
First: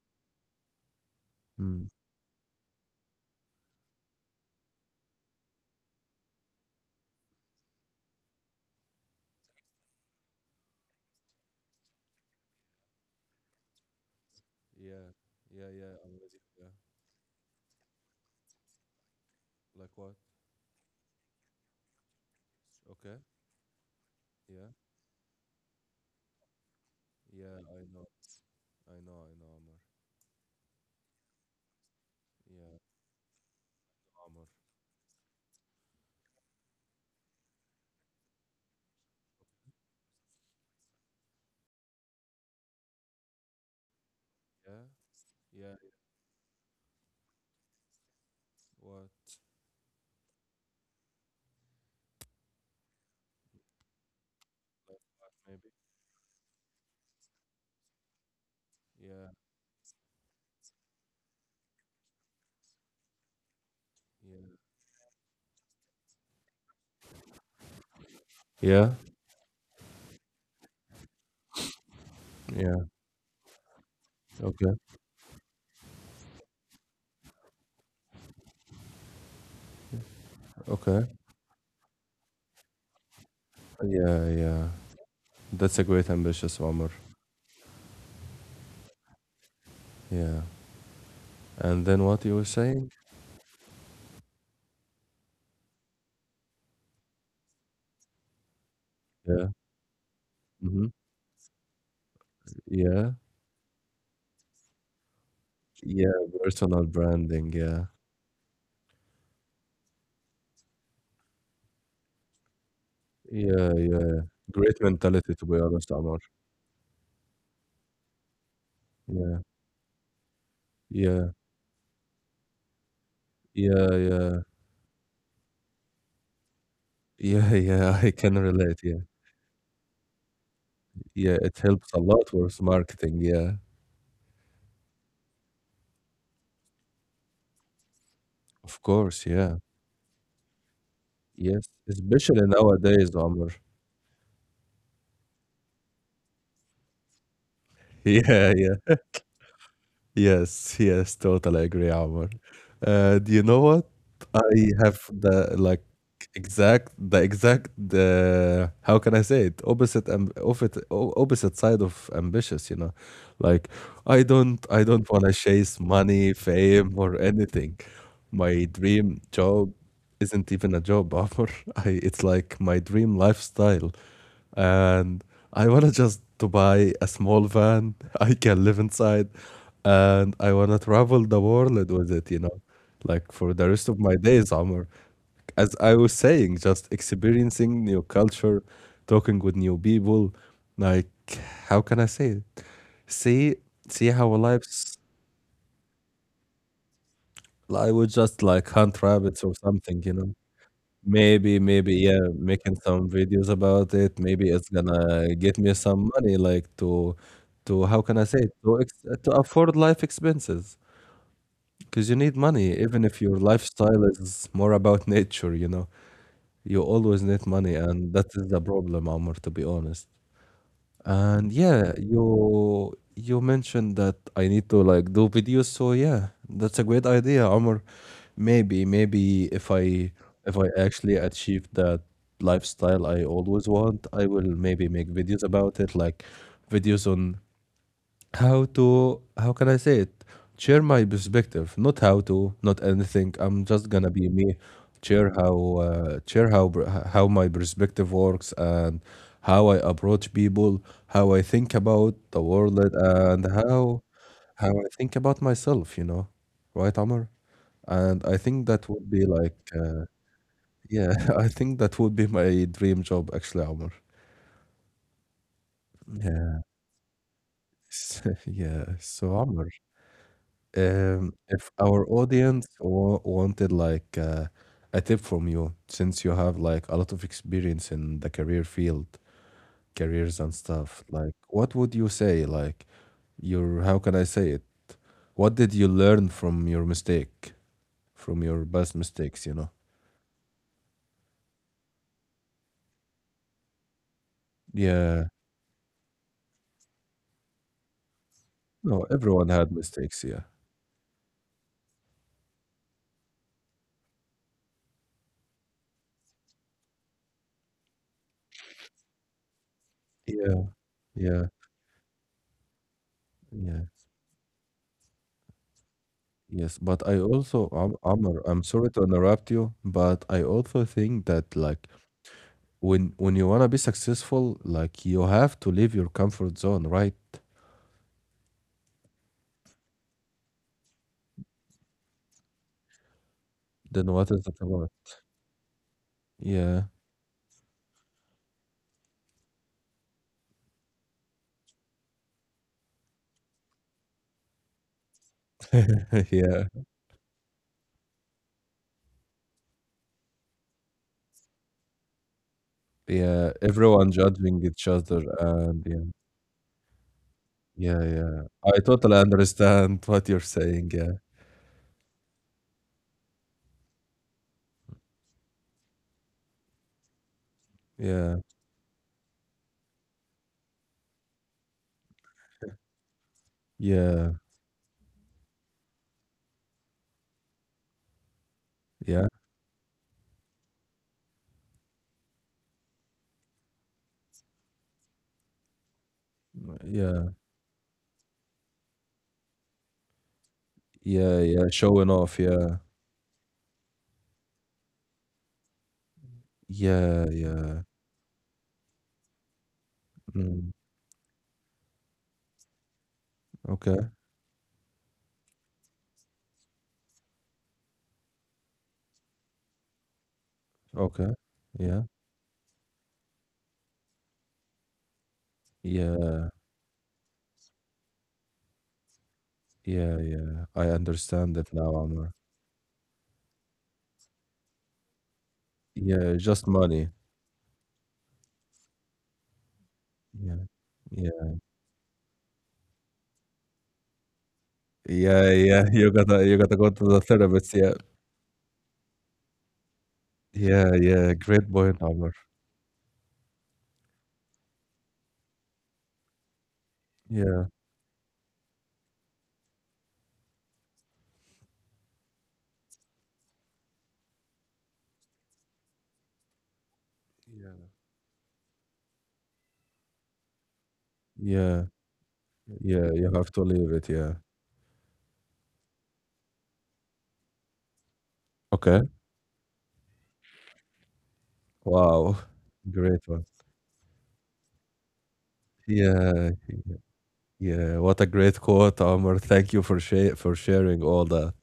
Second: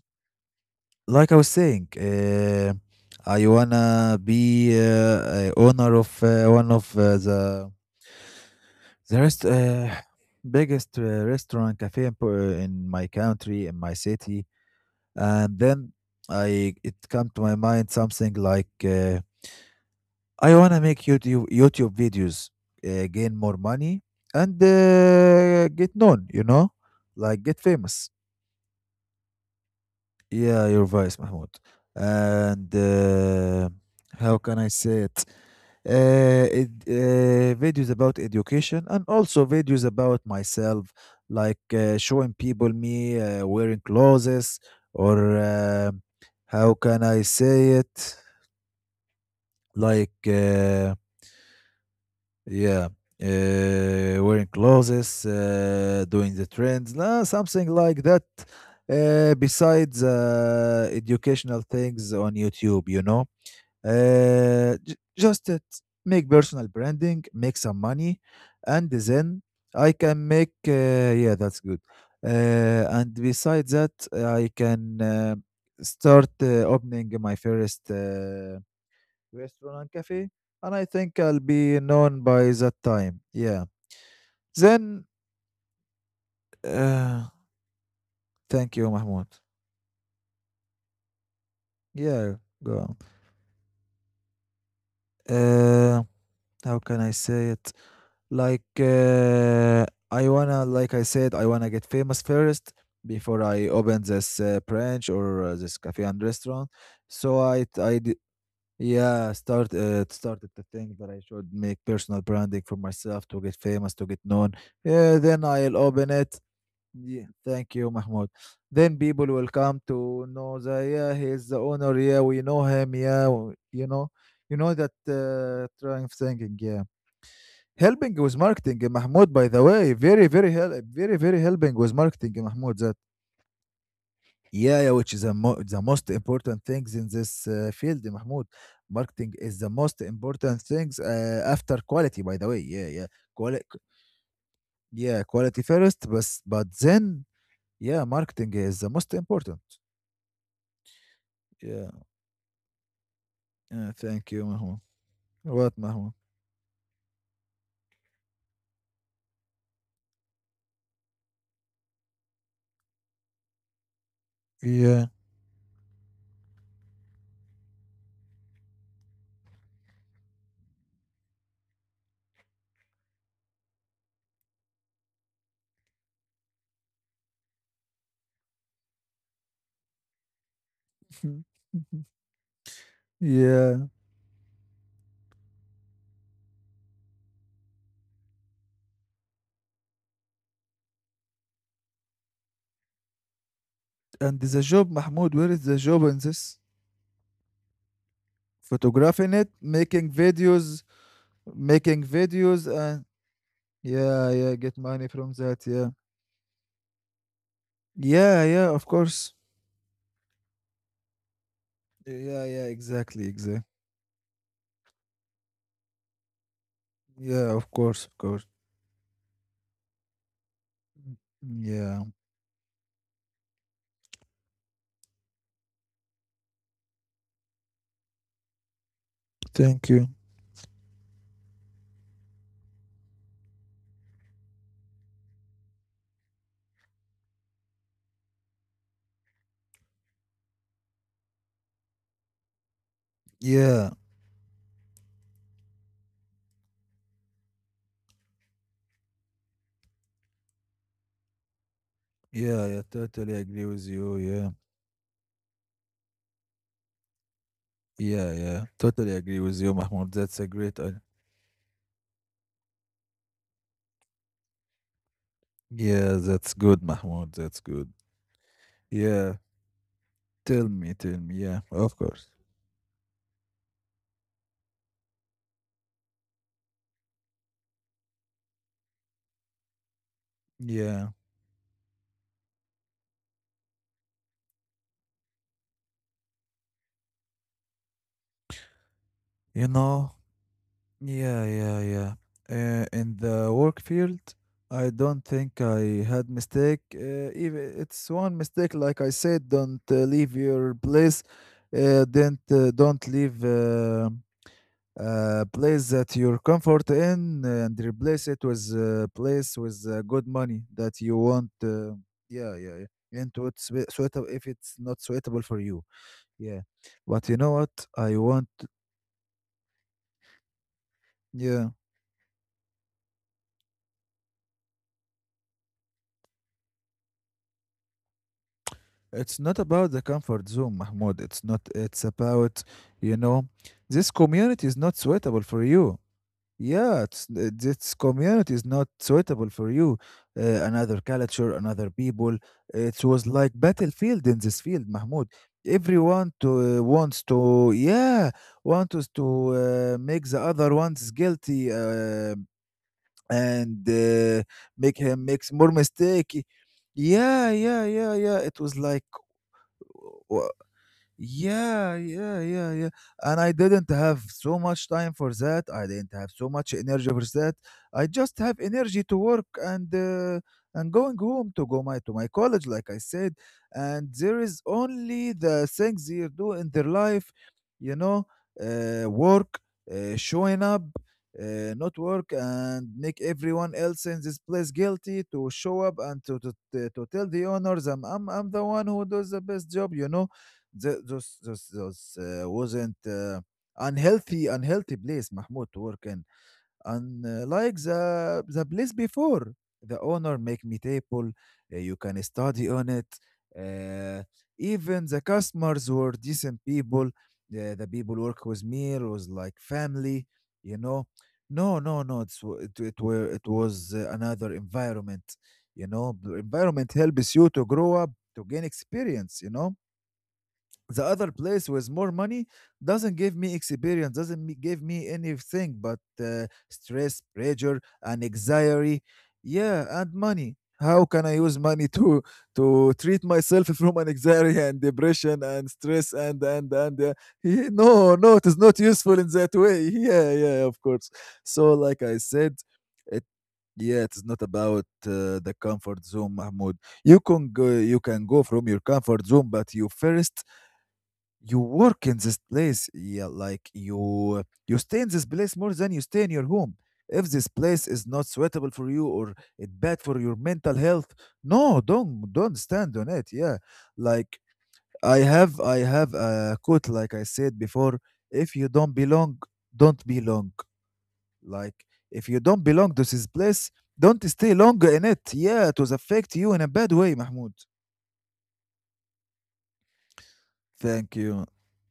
Speaker 2: Like I was
Speaker 1: Mm.
Speaker 2: saying, I wanna be a owner of one of the the rest, uh, biggest restaurant cafe in, in my country in my city.
Speaker 1: Yeah,
Speaker 2: And
Speaker 1: yeah, yeah.
Speaker 2: then
Speaker 1: I'm with you. Yeah.
Speaker 2: I it come to my mind something like.
Speaker 1: Like what?
Speaker 2: I want to make YouTube videos, gain
Speaker 1: Okay.
Speaker 2: more money, and
Speaker 1: Yeah,
Speaker 2: get known. You know, like get
Speaker 1: yeah.
Speaker 2: famous.
Speaker 1: I know. I know. I know.
Speaker 2: Yeah, your voice, Mahmoud. And
Speaker 1: Amor.
Speaker 2: how can I say it? Videos about education and also videos about myself, like showing people me wearing clothes
Speaker 1: Yeah, Amor.
Speaker 2: or
Speaker 1: Yeah, yeah.
Speaker 2: how can I say it?
Speaker 1: It's what?
Speaker 2: Like. Uh, Yeah, uh, wearing clothes,
Speaker 1: Like maybe.
Speaker 2: doing the trends, nah, something like that.
Speaker 1: Yeah,
Speaker 2: Besides educational things on YouTube, you know, uh,
Speaker 1: yeah.
Speaker 2: j- just it, make personal branding, make some money, and
Speaker 1: Yeah,
Speaker 2: then I can make. Yeah, that's good.
Speaker 1: yeah.
Speaker 2: And besides that, I
Speaker 1: Okay,
Speaker 2: can start opening my first restaurant and cafe, and I think
Speaker 1: okay.
Speaker 2: I'll be known by that time. Yeah.
Speaker 1: Yeah, yeah.
Speaker 2: Then,
Speaker 1: That's a great ambitious, Amor.
Speaker 2: uh, Thank you, Mahmoud.
Speaker 1: Yeah. And then
Speaker 2: Yeah,
Speaker 1: what you were
Speaker 2: go on.
Speaker 1: saying?
Speaker 2: Uh, how can I say it? Like,
Speaker 1: Yeah.
Speaker 2: I wanna, like I
Speaker 1: Mm-hmm.
Speaker 2: said, I wanna get famous first
Speaker 1: Yeah.
Speaker 2: before I open this branch or this cafe and
Speaker 1: Yeah,
Speaker 2: restaurant.
Speaker 1: personal
Speaker 2: So I,
Speaker 1: branding.
Speaker 2: I,
Speaker 1: Yeah,
Speaker 2: d- yeah, started to think that I should make personal branding for myself to get famous,
Speaker 1: yeah,
Speaker 2: to get
Speaker 1: yeah.
Speaker 2: known.
Speaker 1: Great
Speaker 2: Yeah, then
Speaker 1: mentality, to
Speaker 2: I'll
Speaker 1: be
Speaker 2: open
Speaker 1: honest,
Speaker 2: it.
Speaker 1: Amar.
Speaker 2: Yeah, thank you, Mahmoud. Then people will
Speaker 1: Yeah,
Speaker 2: come to know that yeah, he's
Speaker 1: yeah,
Speaker 2: the owner. Yeah, we know him. Yeah,
Speaker 1: yeah,
Speaker 2: you
Speaker 1: yeah,
Speaker 2: know that trying thinking. Yeah,
Speaker 1: yeah,
Speaker 2: helping
Speaker 1: yeah.
Speaker 2: with
Speaker 1: I can
Speaker 2: marketing,
Speaker 1: relate. Yeah,
Speaker 2: Mahmoud. By the way, very, very help, very, very
Speaker 1: yeah.
Speaker 2: helping
Speaker 1: It
Speaker 2: with
Speaker 1: helps a
Speaker 2: marketing,
Speaker 1: lot
Speaker 2: Mahmoud.
Speaker 1: with
Speaker 2: That
Speaker 1: marketing. Yeah,
Speaker 2: yeah, yeah, which is the most important things in this field, Mahmoud.
Speaker 1: of
Speaker 2: Marketing
Speaker 1: course.
Speaker 2: is the
Speaker 1: Yeah,
Speaker 2: most important things after
Speaker 1: yes,
Speaker 2: quality. By the way,
Speaker 1: especially
Speaker 2: yeah,
Speaker 1: nowadays,
Speaker 2: quality,
Speaker 1: Amar.
Speaker 2: yeah, quality first, but then yeah, marketing
Speaker 1: Yeah,
Speaker 2: is the most
Speaker 1: yeah.
Speaker 2: important.
Speaker 1: Yes, yes, totally
Speaker 2: Yeah,
Speaker 1: agree, Omar. Do you know
Speaker 2: yeah,
Speaker 1: what?
Speaker 2: thank you, Mahmoud.
Speaker 1: I have
Speaker 2: What,
Speaker 1: the like
Speaker 2: Mahmoud?
Speaker 1: exact the exact how can I say it? Opposite side of ambitious, you know. Like I don't I
Speaker 2: Yeah.
Speaker 1: don't want to chase money, fame, or anything. My dream job isn't even a job offer. It's like my dream lifestyle. And I want to just to buy a small van I can live inside and I want to travel the world with it, you know, like for
Speaker 2: yeah.
Speaker 1: the rest of my days, Amr. As I was saying, just experiencing new culture, talking with new people, like how can I say it? See, see
Speaker 2: And
Speaker 1: how a
Speaker 2: the job,
Speaker 1: life's.
Speaker 2: Mahmoud, where is the job in this?
Speaker 1: I would just like hunt
Speaker 2: Photographing it,
Speaker 1: rabbits or something, you know. Maybe,
Speaker 2: making
Speaker 1: maybe, yeah,
Speaker 2: videos,
Speaker 1: making
Speaker 2: and
Speaker 1: some videos about
Speaker 2: yeah,
Speaker 1: it.
Speaker 2: yeah, get
Speaker 1: Maybe it's
Speaker 2: money from
Speaker 1: gonna
Speaker 2: that.
Speaker 1: get
Speaker 2: Yeah.
Speaker 1: me some money, like to how
Speaker 2: Yeah,
Speaker 1: can I say
Speaker 2: yeah,
Speaker 1: it?
Speaker 2: of course.
Speaker 1: To afford life expenses, because you
Speaker 2: Yeah,
Speaker 1: need
Speaker 2: yeah,
Speaker 1: money,
Speaker 2: exactly,
Speaker 1: even if
Speaker 2: exactly.
Speaker 1: your lifestyle is more about nature, you know. You always
Speaker 2: Yeah, of
Speaker 1: need money,
Speaker 2: course, of
Speaker 1: and
Speaker 2: course.
Speaker 1: that is the problem, Omar, to be honest.
Speaker 2: Mm,
Speaker 1: And
Speaker 2: yeah,
Speaker 1: yeah, you mentioned that I need to like do videos, so yeah, that's a great idea, Omar. Maybe, maybe
Speaker 2: thank
Speaker 1: if
Speaker 2: you.
Speaker 1: I if I actually achieve that lifestyle I always want, I will maybe make videos about it, like videos on how to how can I say it? Share my perspective, not how to, not anything. I'm
Speaker 2: Yeah,
Speaker 1: just gonna be me. Share how br- h- how my perspective works and how I approach people, how I think about
Speaker 2: yeah,
Speaker 1: the
Speaker 2: yeah,
Speaker 1: world,
Speaker 2: totally agree
Speaker 1: and
Speaker 2: with you.
Speaker 1: how
Speaker 2: Yeah,
Speaker 1: how I think about myself. You know, right, Amar?
Speaker 2: yeah,
Speaker 1: And I
Speaker 2: yeah,
Speaker 1: think
Speaker 2: totally
Speaker 1: that would
Speaker 2: agree
Speaker 1: be
Speaker 2: with you,
Speaker 1: like,
Speaker 2: Mahmoud. That's a great idea.
Speaker 1: yeah, I think that would be my dream job, actually, Amar.
Speaker 2: Yeah, that's good,
Speaker 1: Yeah,
Speaker 2: Mahmoud. That's good.
Speaker 1: yeah.
Speaker 2: Yeah,
Speaker 1: So, Amar.
Speaker 2: tell me, tell me. Yeah, of
Speaker 1: If
Speaker 2: course.
Speaker 1: our audience wanted like a tip from you, since you have like a lot of experience in the career field, careers and
Speaker 2: Yeah,
Speaker 1: stuff, like what would you say? Like your, how can I say it? What did you learn from your mistake, from your past
Speaker 2: you
Speaker 1: mistakes, you know?
Speaker 2: know, yeah, yeah, yeah. In the work field, I don't
Speaker 1: Yeah.
Speaker 2: think I had mistake. If it's one mistake, like I
Speaker 1: No,
Speaker 2: said,
Speaker 1: everyone
Speaker 2: don't
Speaker 1: had
Speaker 2: leave
Speaker 1: mistakes, yeah.
Speaker 2: your place. Don't leave. A place that you're comfort in and replace it with a place with good money
Speaker 1: Yeah,
Speaker 2: that you want.
Speaker 1: yeah,
Speaker 2: Yeah, yeah, yeah. And what's
Speaker 1: yeah.
Speaker 2: suitable if it's not suitable for you. Yeah.
Speaker 1: Yes,
Speaker 2: But
Speaker 1: but
Speaker 2: you
Speaker 1: I
Speaker 2: know what?
Speaker 1: also,
Speaker 2: I want.
Speaker 1: Amr, I'm sorry to interrupt you, but I also think
Speaker 2: Yeah.
Speaker 1: that like when you wanna be successful, like, you have to leave your comfort zone, right?
Speaker 2: It's not about the comfort zone, Mahmoud. It's not. It's about, you know, this
Speaker 1: Then what
Speaker 2: community
Speaker 1: is
Speaker 2: is
Speaker 1: it
Speaker 2: not
Speaker 1: about?
Speaker 2: suitable for you. Yeah,
Speaker 1: Yeah.
Speaker 2: this community is not suitable for you. Another culture, another people. It was like battlefield in this field, Mahmoud. Everyone to
Speaker 1: Yeah.
Speaker 2: wants to yeah wants us to make the other ones guilty
Speaker 1: Yeah.
Speaker 2: and
Speaker 1: Everyone judging
Speaker 2: make
Speaker 1: each
Speaker 2: him
Speaker 1: other
Speaker 2: makes more
Speaker 1: and yeah.
Speaker 2: mistake. Yeah, yeah, yeah,
Speaker 1: Yeah,
Speaker 2: yeah. It
Speaker 1: yeah.
Speaker 2: was
Speaker 1: I
Speaker 2: like
Speaker 1: totally understand what you're saying, yeah.
Speaker 2: yeah, yeah, yeah, yeah. And I didn't have so much time for that. I didn't have so much energy for that. I just have
Speaker 1: Yeah.
Speaker 2: energy to work and and going home to my college, like I said. And there
Speaker 1: Yeah.
Speaker 2: is only the things they do in their life, you know,
Speaker 1: Yeah.
Speaker 2: work, showing up, not work, and make everyone else in this place guilty to show up and to tell the
Speaker 1: Yeah.
Speaker 2: owners, I'm the one who does the best job, you know. Those
Speaker 1: Yeah, yeah.
Speaker 2: those
Speaker 1: Showing off,
Speaker 2: wasn't
Speaker 1: yeah.
Speaker 2: unhealthy, unhealthy place, Mahmoud, to work in,
Speaker 1: Yeah,
Speaker 2: unlike
Speaker 1: yeah.
Speaker 2: the place before. The owner make me
Speaker 1: Mm.
Speaker 2: table you can study on it, uh,
Speaker 1: Okay,
Speaker 2: even the customers were decent people, the people work with me was like family, you know.
Speaker 1: okay.
Speaker 2: No, no, no,
Speaker 1: Yeah.
Speaker 2: it, were it was another environment. You know, the
Speaker 1: Yeah.
Speaker 2: environment helps you to grow up, to gain experience, you know.
Speaker 1: Yeah, yeah.
Speaker 2: The
Speaker 1: I
Speaker 2: other place
Speaker 1: understand
Speaker 2: with
Speaker 1: it
Speaker 2: more
Speaker 1: now,
Speaker 2: money
Speaker 1: Amr.
Speaker 2: doesn't give me experience, doesn't me- give me anything but
Speaker 1: Yeah, just
Speaker 2: stress,
Speaker 1: money.
Speaker 2: pressure, and anxiety. Yeah, and money,
Speaker 1: Yeah.
Speaker 2: how can I use
Speaker 1: Yeah.
Speaker 2: money to treat myself from an anxiety and depression and
Speaker 1: Yeah,
Speaker 2: stress
Speaker 1: yeah, you
Speaker 2: and
Speaker 1: gotta you gotta go to the
Speaker 2: yeah,
Speaker 1: therapist.
Speaker 2: no,
Speaker 1: Yeah,
Speaker 2: no, it is not useful in that way. Yeah, yeah, of course.
Speaker 1: yeah, yeah.
Speaker 2: So
Speaker 1: Great
Speaker 2: like I
Speaker 1: point,
Speaker 2: said,
Speaker 1: Omar.
Speaker 2: it yeah, it's not about the comfort zone, Mahmoud. You can go,
Speaker 1: Yeah,
Speaker 2: you can go from your comfort zone, but you first, you work in this place, yeah, like you stay in this place more than you stay in your home. If this place is
Speaker 1: yeah,
Speaker 2: not suitable for you or it bad for your mental health, no,
Speaker 1: yeah,
Speaker 2: don't, don't stand on
Speaker 1: yeah.
Speaker 2: it,
Speaker 1: You
Speaker 2: yeah.
Speaker 1: have to leave it. Yeah.
Speaker 2: Like I have, I have a quote, like I said before, if you don't
Speaker 1: Okay.
Speaker 2: belong, don't belong, like if you
Speaker 1: Wow.
Speaker 2: don't belong to this
Speaker 1: Great
Speaker 2: place,
Speaker 1: one.
Speaker 2: don't stay longer in it, yeah, it will affect you in a
Speaker 1: Yeah,
Speaker 2: bad way, Mahmoud.
Speaker 1: yeah. What a great quote, Omar. Thank you for share for
Speaker 2: Thank
Speaker 1: sharing
Speaker 2: you,
Speaker 1: all that.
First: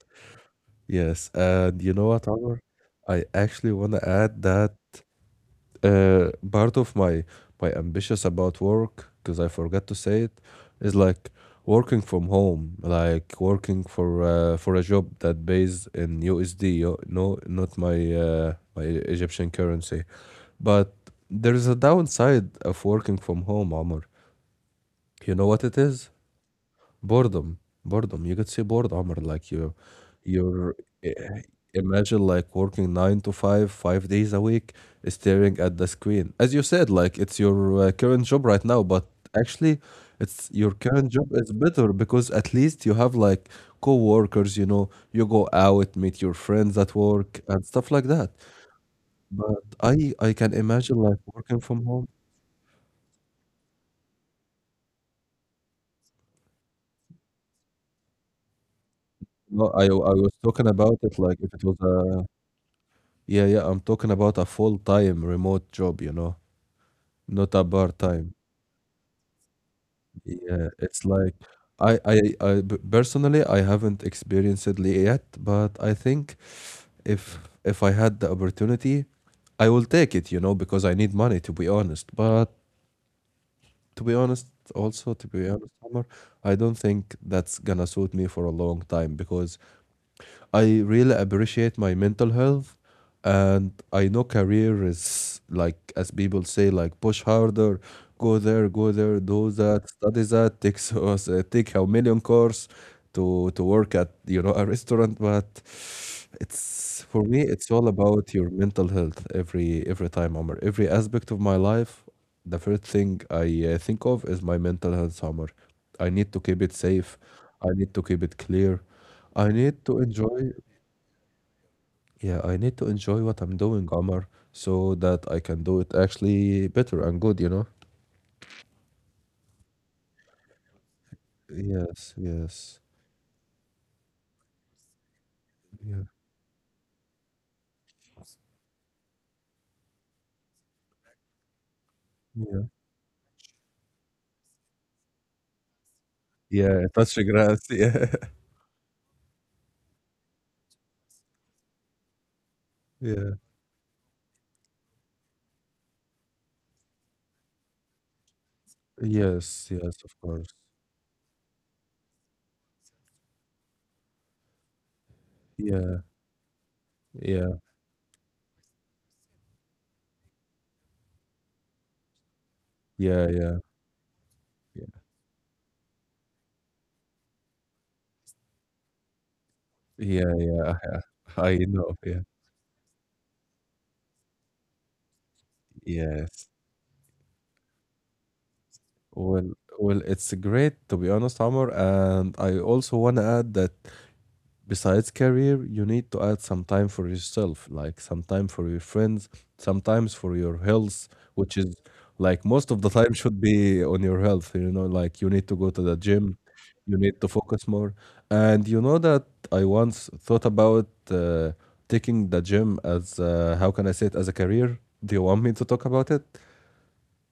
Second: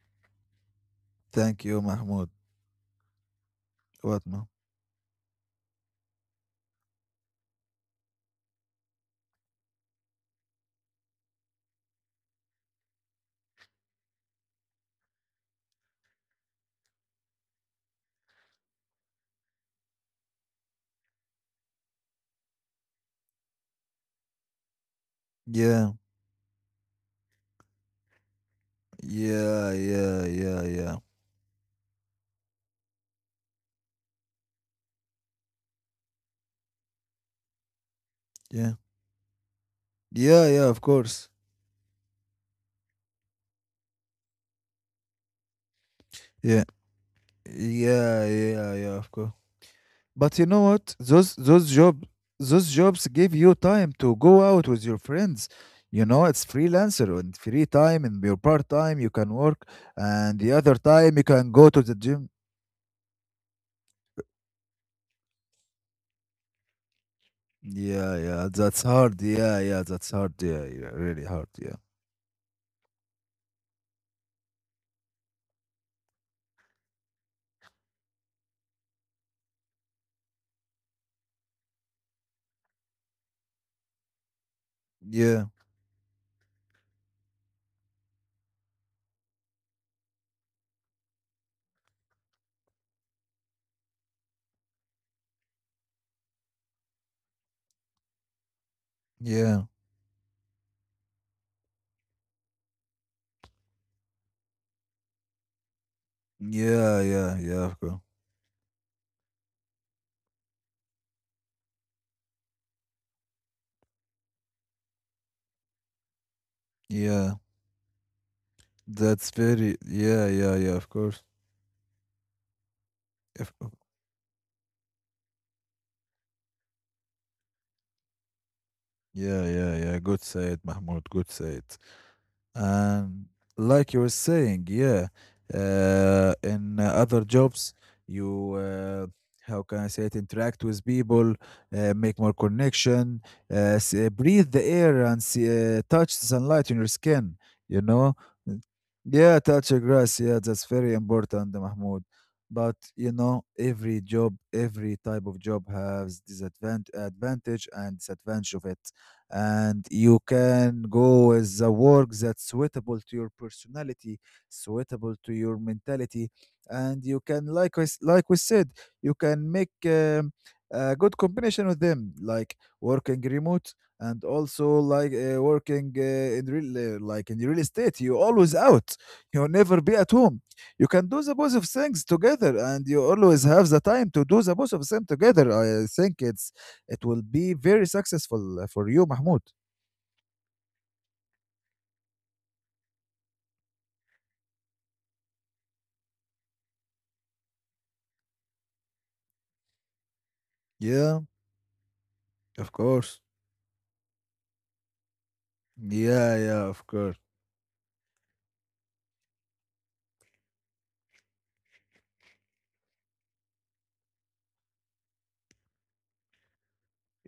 Speaker 1: Yes,
Speaker 2: thank
Speaker 1: and
Speaker 2: you,
Speaker 1: you know what,
Speaker 2: Mahmoud.
Speaker 1: Omar? I actually want to
Speaker 2: What,
Speaker 1: add
Speaker 2: no,
Speaker 1: that part of my ambitious about work because I forgot to say it is like working from home, like working for a job that pays in USD, no, not my Egyptian currency. But there is a downside of working from home, Amr. You know what it
Speaker 2: yeah.
Speaker 1: is? Boredom, boredom. You could say bored, Omar. Like
Speaker 2: Yeah,
Speaker 1: you,
Speaker 2: yeah, yeah,
Speaker 1: you're
Speaker 2: yeah.
Speaker 1: eh, imagine like working 9 to 5, 5 days a week, staring at the screen. As you said, like it's your current job right
Speaker 2: Yeah.
Speaker 1: now, but actually, it's
Speaker 2: Yeah,
Speaker 1: your
Speaker 2: yeah, of
Speaker 1: current job
Speaker 2: course.
Speaker 1: is better because at least you have like co-workers. You know, you go out, meet your
Speaker 2: Yeah.
Speaker 1: friends at work, and stuff like
Speaker 2: Yeah,
Speaker 1: that.
Speaker 2: yeah, yeah, of course.
Speaker 1: But I
Speaker 2: But you
Speaker 1: can
Speaker 2: know
Speaker 1: imagine
Speaker 2: what?
Speaker 1: like working
Speaker 2: Those
Speaker 1: from
Speaker 2: job
Speaker 1: home.
Speaker 2: those jobs give you time to go out with your friends. You know, it's freelancer and free time and your part time you can
Speaker 1: No, I
Speaker 2: work,
Speaker 1: was talking
Speaker 2: and the
Speaker 1: about
Speaker 2: other
Speaker 1: it like
Speaker 2: time
Speaker 1: if
Speaker 2: you
Speaker 1: it was
Speaker 2: can go to
Speaker 1: a.
Speaker 2: the gym.
Speaker 1: Yeah, yeah, I'm talking about a full-time remote job, you know, not a part-time.
Speaker 2: Yeah, yeah, that's hard. Yeah, yeah, that's
Speaker 1: Yeah,
Speaker 2: hard. Yeah,
Speaker 1: it's
Speaker 2: yeah,
Speaker 1: like
Speaker 2: really hard. Yeah.
Speaker 1: personally I haven't experienced it yet, but I think if if I had the opportunity, I will take it, you know, because I need money to be honest. But to be also to be honest,
Speaker 2: Yeah.
Speaker 1: Omar, I don't think that's gonna suit me for a long time because I really appreciate my mental health. And I know career is like, as people say, like push harder, go there, go there, do that,
Speaker 2: Yeah.
Speaker 1: study that, take take a million course to work at, you know, a restaurant. But it's, for
Speaker 2: Yeah,
Speaker 1: me, it's
Speaker 2: yeah,
Speaker 1: all
Speaker 2: yeah, of
Speaker 1: about
Speaker 2: course.
Speaker 1: your mental health. Every time, Omar, every aspect of my life, the first thing I think of is my mental health, Omar. I need to keep it safe. I
Speaker 2: Yeah.
Speaker 1: need to keep it clear. I
Speaker 2: That's
Speaker 1: need to
Speaker 2: very
Speaker 1: enjoy,
Speaker 2: yeah, yeah, yeah, of course.
Speaker 1: yeah, I need to enjoy what I'm doing,
Speaker 2: Of- of-
Speaker 1: Omar, so that I can do it actually better and good, you know?
Speaker 2: Yeah, yeah, yeah. Good said, Mahmoud. Good said.
Speaker 1: Yes, yes.
Speaker 2: And like you were saying, yeah,
Speaker 1: Yeah,
Speaker 2: in other jobs, you how can I say it? Interact with people, make more
Speaker 1: yeah.
Speaker 2: connection, breathe the air, and see, touch the
Speaker 1: Yeah,
Speaker 2: sunlight on your
Speaker 1: touch the
Speaker 2: skin.
Speaker 1: grass. Yeah.
Speaker 2: You know, mm, yeah, touch the grass. Yeah, that's very important, Mahmoud. But you
Speaker 1: Yeah.
Speaker 2: know, every job, every type of job has disadvantage, advantage and disadvantage of it,
Speaker 1: Yes,
Speaker 2: and
Speaker 1: yes, of
Speaker 2: you
Speaker 1: course.
Speaker 2: can go with the work that's suitable to your personality, suitable to your
Speaker 1: Yeah,
Speaker 2: mentality, and you can
Speaker 1: yeah,
Speaker 2: like I s like we said, you can make a good combination with them, like working
Speaker 1: yeah, yeah,
Speaker 2: remote and also
Speaker 1: yeah,
Speaker 2: like working in real like in real estate. You always out. You'll never
Speaker 1: yeah,
Speaker 2: be at
Speaker 1: yeah.
Speaker 2: home. You can do
Speaker 1: I
Speaker 2: the both of
Speaker 1: know. Yeah.
Speaker 2: things together, and you always have the time to do the both of them together. I think
Speaker 1: Yes.
Speaker 2: it's it will be very successful for you, Mahmoud.
Speaker 1: Well, well, it's great to be honest, Omar, and I also want to add that besides career, you need to add some time for yourself, like some time for your friends, sometimes for your health,
Speaker 2: Yeah,
Speaker 1: which is like most
Speaker 2: of
Speaker 1: of the time
Speaker 2: course.
Speaker 1: should be on your health. You know, like you need to go to the
Speaker 2: Yeah,
Speaker 1: gym,
Speaker 2: yeah, of
Speaker 1: you
Speaker 2: course.
Speaker 1: need to focus more. And you know that I once thought about taking the gym as, how can I say it, as a career. Do you want me to talk about it?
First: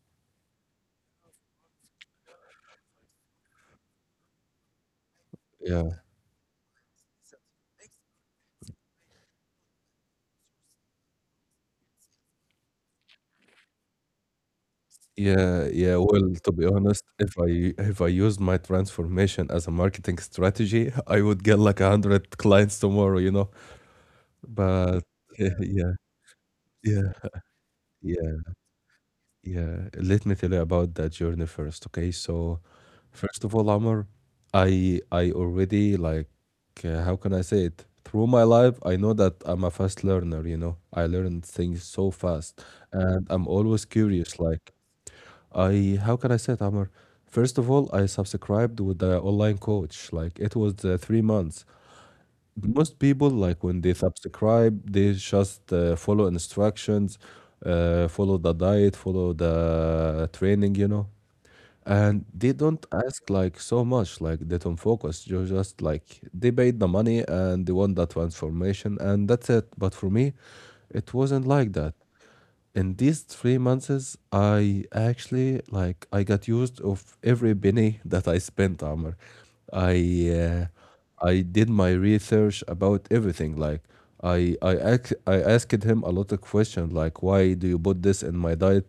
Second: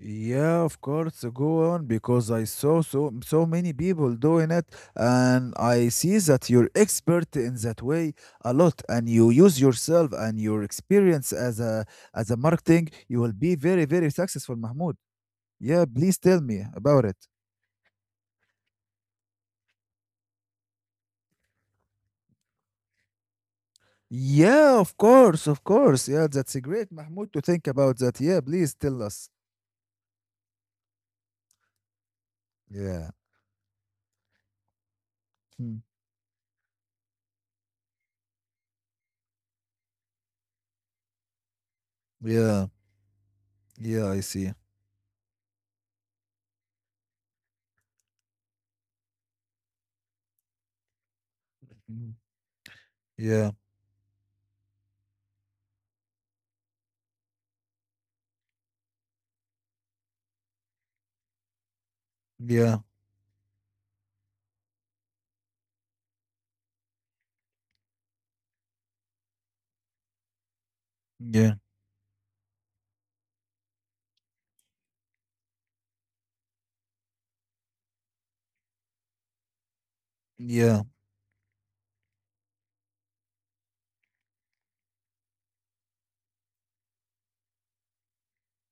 Speaker 2: Yeah, of course. Go on, because I saw so so many people doing it, and I
Speaker 1: Yeah.
Speaker 2: see that you're expert in that way a lot, and you use yourself and your experience as a marketing. You will be very very successful, Mahmoud.
Speaker 1: Yeah,
Speaker 2: Yeah,
Speaker 1: yeah.
Speaker 2: please
Speaker 1: Well,
Speaker 2: tell
Speaker 1: to
Speaker 2: me
Speaker 1: be honest,
Speaker 2: about it.
Speaker 1: if I use my transformation as a marketing strategy, I would get like a hundred clients tomorrow, you know.
Speaker 2: Yeah, of
Speaker 1: But yeah,
Speaker 2: course, of
Speaker 1: yeah,
Speaker 2: course. Yeah, that's a great,
Speaker 1: yeah,
Speaker 2: Mahmoud, to think about that.
Speaker 1: yeah,
Speaker 2: Yeah, please tell us.
Speaker 1: yeah. Let me tell you about that journey first, okay? So,
Speaker 2: Yeah.
Speaker 1: first of all, Amr, I already like, how can I say it? Through my life, I know that I'm a fast learner, you know. I learn things so fast,
Speaker 2: Yeah,
Speaker 1: and I'm always
Speaker 2: yeah, I
Speaker 1: curious,
Speaker 2: see.
Speaker 1: like. I, how can I say it, Amr? First of all, I subscribed with the online coach. Like it was, 3 months.
Speaker 2: Mhm.
Speaker 1: Most people
Speaker 2: Yeah,
Speaker 1: like when they subscribe, they just, follow instructions, follow the diet, follow the training, you know, and they don't
Speaker 2: yeah,
Speaker 1: ask like so much. Like they don't focus. You just like they paid the money and they want that transformation, and that's it. But for me, it wasn't
Speaker 2: yeah,
Speaker 1: like that. In these 3 months, I actually like I got used of every penny that I spent, Amr. I
Speaker 2: yeah,
Speaker 1: I did my research about everything. Like I asked him a lot of questions, like, why do you put this in my diet?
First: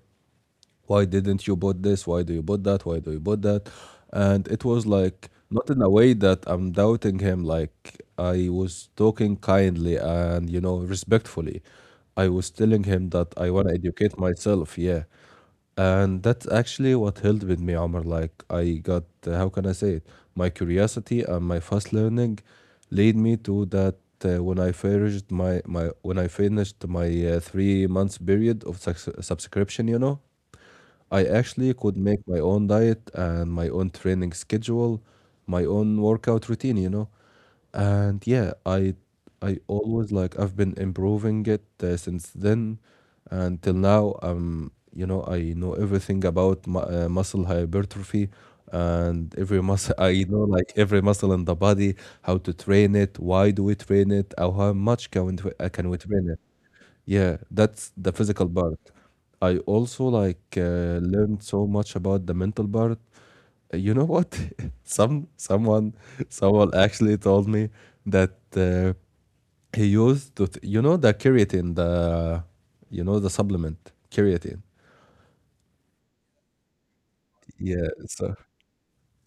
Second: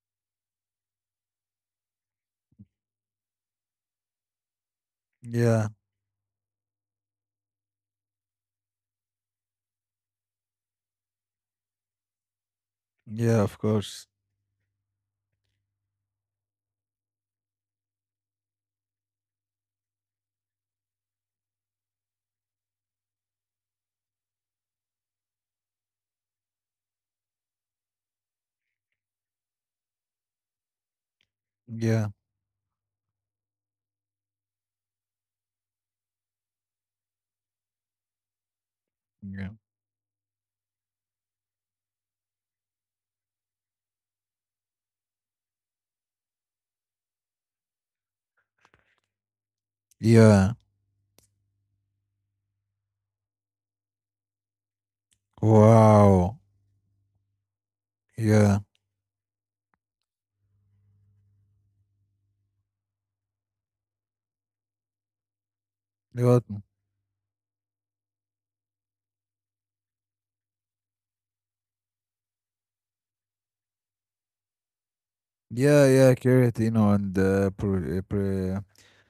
Speaker 1: Why didn't you bought this? Why do you bought that? Why do you bought that? And it was like not
Speaker 2: yeah,
Speaker 1: in a way that I'm doubting him. Like I was talking kindly and, you know, respectfully. I was telling him that
Speaker 2: yeah,
Speaker 1: I
Speaker 2: of
Speaker 1: want to
Speaker 2: course.
Speaker 1: educate myself, yeah. And that's actually what helped with me, Omar. Like I got, how can I say it, my curiosity and my fast learning led me to that. Uh, when I finished my when I finished my, 3 months period of suc subscription, you know, I actually could
Speaker 2: Yeah,
Speaker 1: make my own diet and my own training schedule, my own workout routine, you know. And yeah,
Speaker 2: yeah,
Speaker 1: I always like I've been improving it, since then and till now. Um, you know, I know everything about mu muscle hypertrophy and every muscle. I know
Speaker 2: yeah.
Speaker 1: like every muscle in the body, how to train it, why do we train it, how much can we, tra- can we train it?
Speaker 2: Wow.
Speaker 1: Yeah, that's the physical
Speaker 2: Yeah.
Speaker 1: part. I also like, learned so much about the mental part. You know what? Someone
Speaker 2: What?
Speaker 1: someone actually told me that, he used to you know, the creatine, the you know the supplement creatine.
Speaker 2: Yeah, yeah, carrot, you know, and
Speaker 1: Yeah. So
Speaker 2: pro,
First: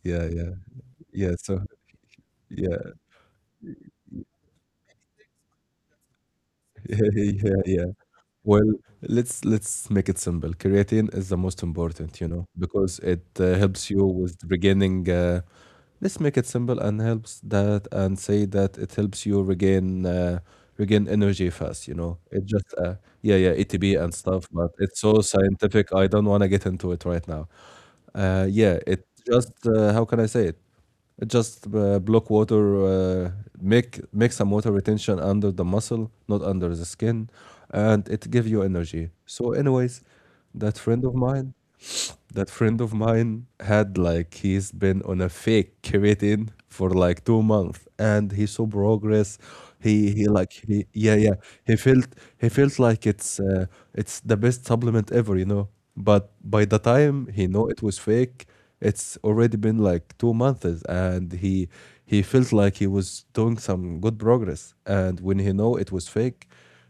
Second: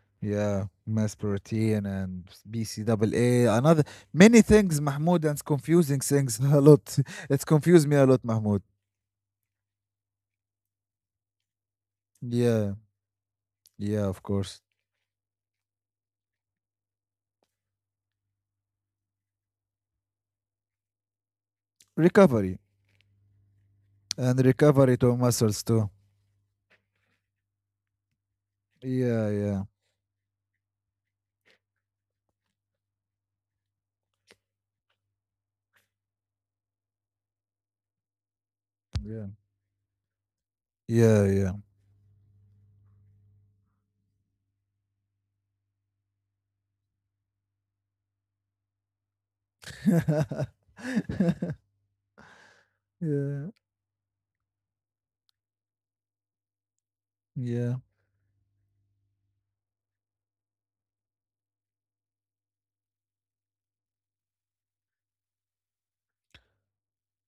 Speaker 1: yeah, yeah,
Speaker 2: yeah, mass
Speaker 1: yeah. So
Speaker 2: protein and
Speaker 1: yeah,
Speaker 2: BCAA, another many things, Mahmoud, and it's confusing things a lot.
Speaker 1: yeah,
Speaker 2: It's
Speaker 1: yeah,
Speaker 2: confused me
Speaker 1: yeah.
Speaker 2: a lot, Mahmoud.
Speaker 1: Well, let's make it simple. Creatine is the most important, you
Speaker 2: Yeah,
Speaker 1: know, because it,
Speaker 2: yeah, of
Speaker 1: helps you
Speaker 2: course.
Speaker 1: with regaining. Let's make it simple and helps that and say that it helps you regain, regain energy fast. You know,
Speaker 2: Recovery
Speaker 1: it just, yeah yeah, ATP
Speaker 2: and
Speaker 1: and stuff,
Speaker 2: recovery
Speaker 1: but
Speaker 2: to
Speaker 1: it's so
Speaker 2: muscles too.
Speaker 1: scientific. I don't want to get into it right now. Yeah,
Speaker 2: Yeah,
Speaker 1: it
Speaker 2: yeah,
Speaker 1: just, how can I say it? Just, block water, make some water retention under the muscle, not under the skin, and it give you
Speaker 2: yeah.
Speaker 1: energy. So, anyways, that
Speaker 2: Yeah,
Speaker 1: friend
Speaker 2: yeah.
Speaker 1: of mine, that friend of mine had like he's been on a fake creatine for like 2 months and he saw progress. he he like he yeah yeah, he felt he felt like
Speaker 2: yeah,
Speaker 1: it's, it's the best supplement ever, you know. But by the time
Speaker 2: yeah.
Speaker 1: he know it was fake, it's already been like 2 months, and he felt like he was doing some good progress. And when he know it was fake,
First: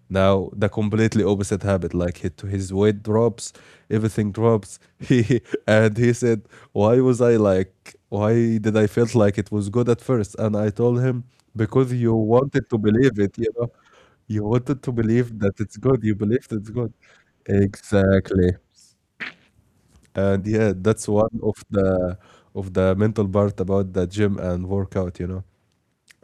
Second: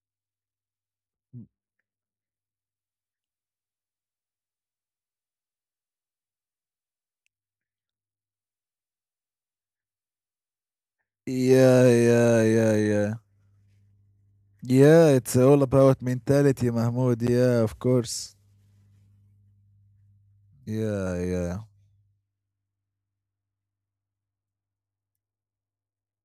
Speaker 1: now the completely opposite happened. Like his weight drops, everything drops. He and he said, "Why was I like? Why did I felt like it was good at first?" And I told him,
Speaker 2: Yeah,
Speaker 1: "Because you
Speaker 2: yeah,
Speaker 1: wanted
Speaker 2: yeah,
Speaker 1: to
Speaker 2: yeah.
Speaker 1: believe it. You know, you wanted to
Speaker 2: Yeah, it's
Speaker 1: believe that
Speaker 2: all
Speaker 1: it's
Speaker 2: about
Speaker 1: good. You believed
Speaker 2: mentality,
Speaker 1: it's good.
Speaker 2: Mahmoud. Yeah, of course.
Speaker 1: Exactly. And yeah, that's
Speaker 2: Yeah,
Speaker 1: one
Speaker 2: yeah.
Speaker 1: of the mental part about the gym and workout. You know.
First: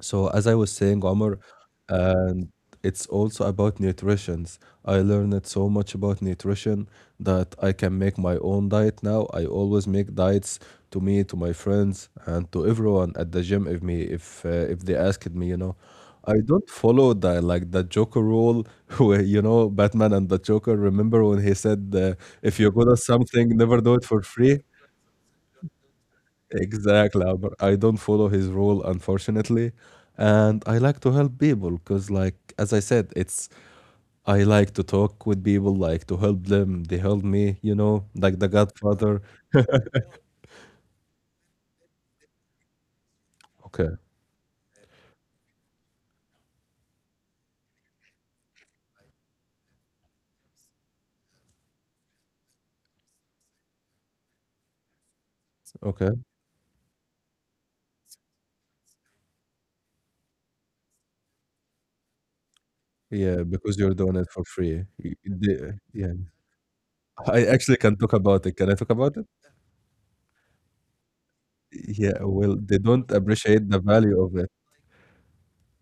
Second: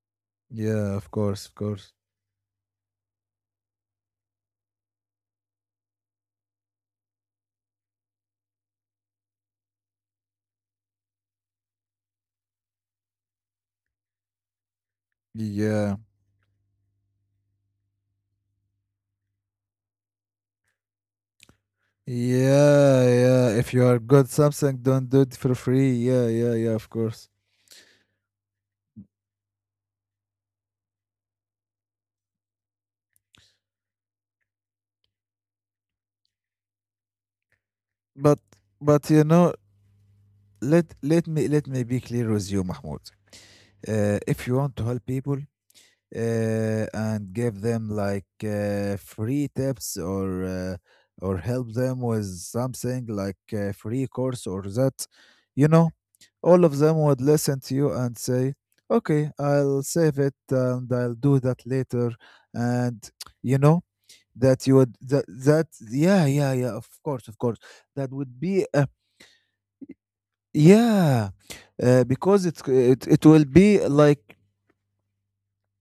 Speaker 1: So as I was
Speaker 2: Yeah,
Speaker 1: saying,
Speaker 2: of
Speaker 1: Omar,
Speaker 2: course, of course.
Speaker 1: and it's also about nutritions. I learned so much about nutrition that I can make my own diet now. I always make diets to me, to my friends, and to everyone at the gym, if they asked me, you know.
Speaker 2: Yeah.
Speaker 1: I don't follow the like the Joker rule where you know Batman and the Joker. Remember when he said, "If you good at
Speaker 2: Yeah,
Speaker 1: something,
Speaker 2: yeah. If
Speaker 1: never
Speaker 2: you
Speaker 1: do
Speaker 2: are
Speaker 1: it for
Speaker 2: good
Speaker 1: free."
Speaker 2: something, don't do it for free. Yeah, yeah, yeah, of
Speaker 1: Exactly.
Speaker 2: course.
Speaker 1: Albert. I don't follow his rule, unfortunately. And I like to help people because, like, as I said, it's I like to talk with people, like to help them. They help me, you know, like
Speaker 2: But
Speaker 1: the
Speaker 2: but
Speaker 1: Godfather.
Speaker 2: you know, let me, let me be clear with you, Mahmoud.
Speaker 1: Okay,
Speaker 2: If you want to help people, and give them like free tips or help them with something like a free course or that, you know,
Speaker 1: okay,
Speaker 2: all of them would listen to you and say okay, I'll save it and I'll do that later, and
Speaker 1: yeah,
Speaker 2: you
Speaker 1: because
Speaker 2: know,
Speaker 1: you're doing it for
Speaker 2: that you
Speaker 1: free.
Speaker 2: would that, that
Speaker 1: Yeah,
Speaker 2: yeah, yeah, yeah, of course, of
Speaker 1: I
Speaker 2: course,
Speaker 1: actually can
Speaker 2: that
Speaker 1: talk
Speaker 2: would
Speaker 1: about it.
Speaker 2: be
Speaker 1: Can I
Speaker 2: a
Speaker 1: talk about it?
Speaker 2: yeah,
Speaker 1: Yeah, well, they
Speaker 2: it
Speaker 1: don't
Speaker 2: it will
Speaker 1: appreciate the
Speaker 2: be
Speaker 1: value
Speaker 2: like.
Speaker 1: of it.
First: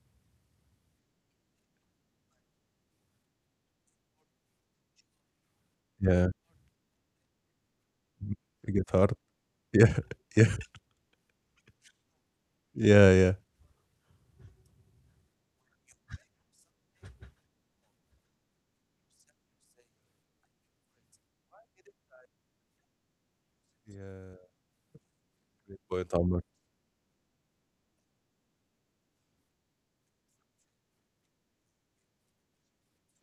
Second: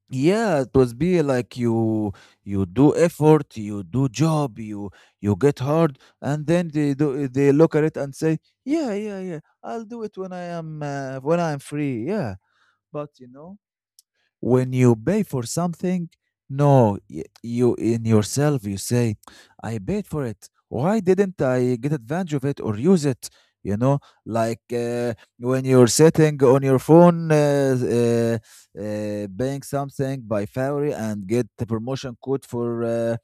Speaker 2: Yeah, it was be like you do effort, you do job, you get hard,
Speaker 1: Yeah,
Speaker 2: and then they do, they look at it and say,
Speaker 1: I get
Speaker 2: yeah,
Speaker 1: hard.
Speaker 2: yeah, yeah, I'll
Speaker 1: Yeah,
Speaker 2: do it when I
Speaker 1: yeah,
Speaker 2: am when I'm free. Yeah,
Speaker 1: yeah,
Speaker 2: but you
Speaker 1: yeah.
Speaker 2: know, when you pay for something, no y- you in yourself you say, I paid for it, why didn't I get advantage of it or use it? You know,
Speaker 1: Yeah,
Speaker 2: like when
Speaker 1: great
Speaker 2: you're
Speaker 1: point,
Speaker 2: sitting
Speaker 1: Amr.
Speaker 2: on your phone, buying something by february and get the promotion code for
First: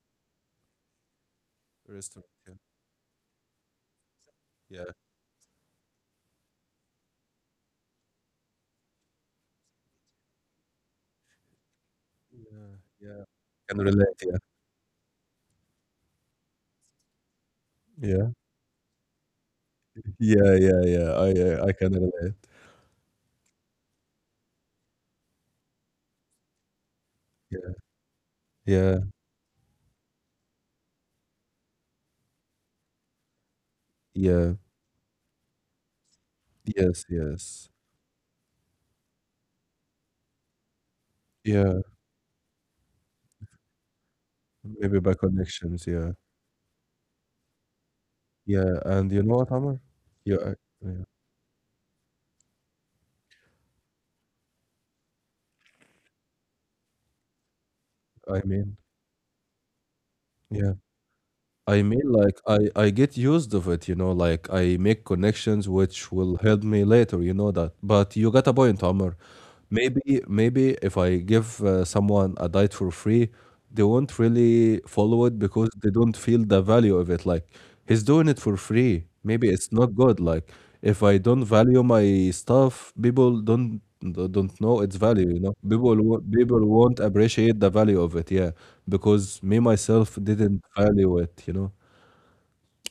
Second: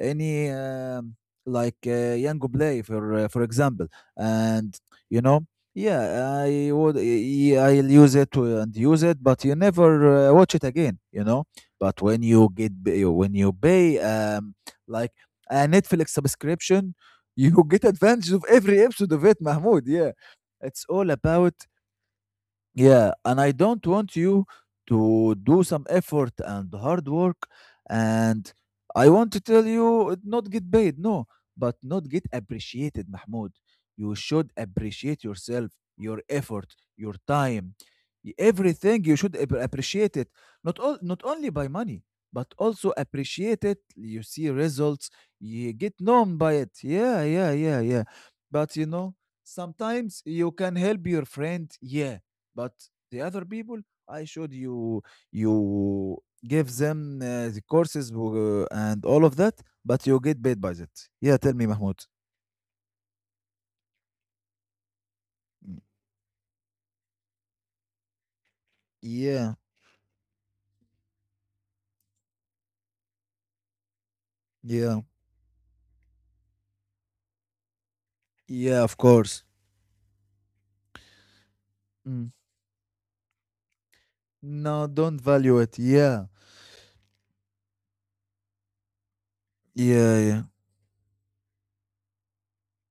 Speaker 2: any like
Speaker 1: Restaurant.
Speaker 2: young
Speaker 1: Yeah,
Speaker 2: play for example, and
Speaker 1: yeah,
Speaker 2: you know, yeah I would, yeah, I'll use it and use it, but you never watch it again, you know. But when you
Speaker 1: yeah. Yeah.
Speaker 2: when you
Speaker 1: Can
Speaker 2: pay
Speaker 1: relate, yeah.
Speaker 2: like a Netflix subscription, you get
Speaker 1: Yeah.
Speaker 2: advantage of every episode of it, Mahmoud. Yeah,
Speaker 1: Yeah, yeah,
Speaker 2: it's all
Speaker 1: yeah. I,
Speaker 2: about
Speaker 1: I can relate.
Speaker 2: yeah, and I don't want you to do some effort and hard work.
Speaker 1: Yeah.
Speaker 2: And
Speaker 1: Yeah,
Speaker 2: I want to tell you, it not get paid, no, but not get appreciated, Mahmoud. You should
Speaker 1: yeah.
Speaker 2: appreciate yourself, your effort,
Speaker 1: Yes,
Speaker 2: your
Speaker 1: yes.
Speaker 2: time, everything. You should appreciate it, not all, not only by
Speaker 1: Yeah,
Speaker 2: money, but also appreciate it. You see
Speaker 1: maybe
Speaker 2: results,
Speaker 1: by
Speaker 2: you
Speaker 1: connections,
Speaker 2: get
Speaker 1: yeah.
Speaker 2: known by it. Yeah, yeah, yeah, yeah. But
Speaker 1: Yeah,
Speaker 2: you
Speaker 1: and
Speaker 2: know,
Speaker 1: you know what, Amr?
Speaker 2: sometimes
Speaker 1: Yeah,
Speaker 2: you
Speaker 1: I,
Speaker 2: can
Speaker 1: yeah,
Speaker 2: help your friend. Yeah, but the other people, I showed you, you give them the courses
Speaker 1: I mean,
Speaker 2: and all of that, but you get paid
Speaker 1: yeah.
Speaker 2: by that. Yeah, tell me,
Speaker 1: I mean,
Speaker 2: Mahmoud.
Speaker 1: like, I get used of it, you know, like, I make connections
Speaker 2: "Mm,
Speaker 1: which will help me later, you know that. But you got a point, Amr.
Speaker 2: yeah,
Speaker 1: Maybe, maybe if I give, someone a diet for free, they won't really
Speaker 2: yeah,
Speaker 1: follow it because they don't feel the value of it. Like he's doing it for
Speaker 2: yeah, of
Speaker 1: free.
Speaker 2: course.
Speaker 1: Maybe it's not good. Like if I don't value my
Speaker 2: Mm.
Speaker 1: stuff, people don't know
Speaker 2: No,
Speaker 1: its
Speaker 2: don't
Speaker 1: value. You know,
Speaker 2: value it. Yeah,
Speaker 1: people won't appreciate the value of it. Yeah, because me
Speaker 2: yeah,
Speaker 1: myself
Speaker 2: yeah,
Speaker 1: didn't value it. You know.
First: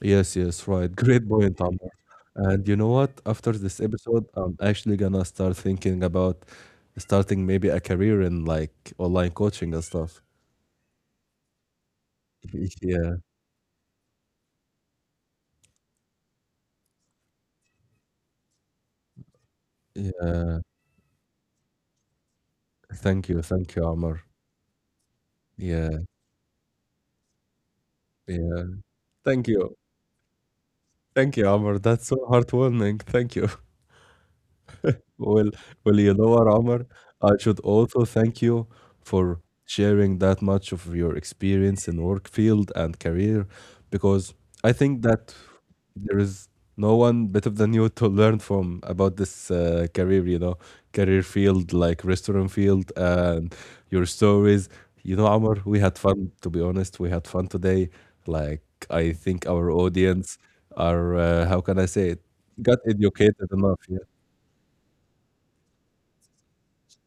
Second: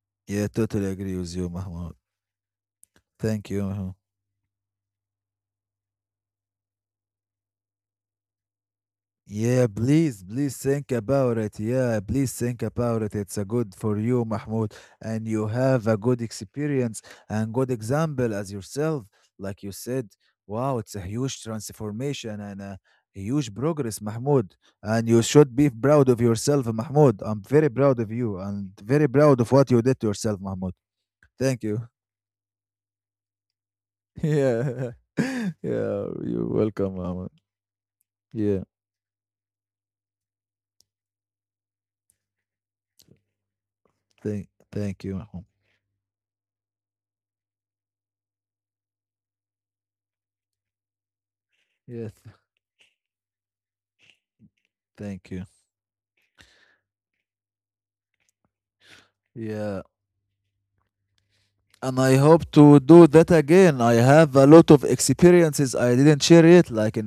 Speaker 1: Yes,
Speaker 2: yeah,
Speaker 1: yes,
Speaker 2: totally
Speaker 1: right.
Speaker 2: agree
Speaker 1: Great
Speaker 2: with you,
Speaker 1: point, Amr.
Speaker 2: Mahmoud.
Speaker 1: And you know what?
Speaker 2: Thank
Speaker 1: After
Speaker 2: you,
Speaker 1: this
Speaker 2: Mahmoud.
Speaker 1: episode, I'm actually gonna start thinking about starting maybe a career in like online
Speaker 2: Yeah,
Speaker 1: coaching and stuff.
Speaker 2: please, please think about it. Yeah, please think about it.
Speaker 1: Yeah,
Speaker 2: It's a good for you, Mahmoud, and you have a good experience and good example as yourself. Like you said,
Speaker 1: yeah.
Speaker 2: wow, it's a huge transformation and a huge
Speaker 1: Thank you,
Speaker 2: progress,
Speaker 1: Amr.
Speaker 2: Mahmoud. And you should be
Speaker 1: Yeah,
Speaker 2: proud of yourself, Mahmoud. I'm very proud of you
Speaker 1: yeah.
Speaker 2: and very proud
Speaker 1: Thank
Speaker 2: of what
Speaker 1: you,
Speaker 2: you did to yourself, Mahmoud.
Speaker 1: thank you,
Speaker 2: Thank
Speaker 1: Amr.
Speaker 2: you.
Speaker 1: That's so heartwarming. Thank you.
Speaker 2: Yeah,
Speaker 1: Well, well,
Speaker 2: yeah,
Speaker 1: you know
Speaker 2: you're
Speaker 1: what, Omar?
Speaker 2: welcome, Ahmed.
Speaker 1: I should also thank
Speaker 2: Yeah,
Speaker 1: you for sharing that much of your experience in work field and career, because
Speaker 2: thank,
Speaker 1: I think
Speaker 2: thank you,
Speaker 1: that
Speaker 2: Mahmoud.
Speaker 1: there is no one better than you to learn from about this, career, you know, career field like
Speaker 2: Yes.
Speaker 1: restaurant field and your stories. You know,
Speaker 2: Thank you.
Speaker 1: Omar, we had fun, to be honest. We had fun today. Like, I think our
Speaker 2: Yeah.
Speaker 1: audience are, how can I
Speaker 2: And
Speaker 1: say
Speaker 2: I
Speaker 1: it,
Speaker 2: hope
Speaker 1: got
Speaker 2: to do that
Speaker 1: educated enough.
Speaker 2: again. I
Speaker 1: Yeah,
Speaker 2: have a lot of experiences I didn't share it, like in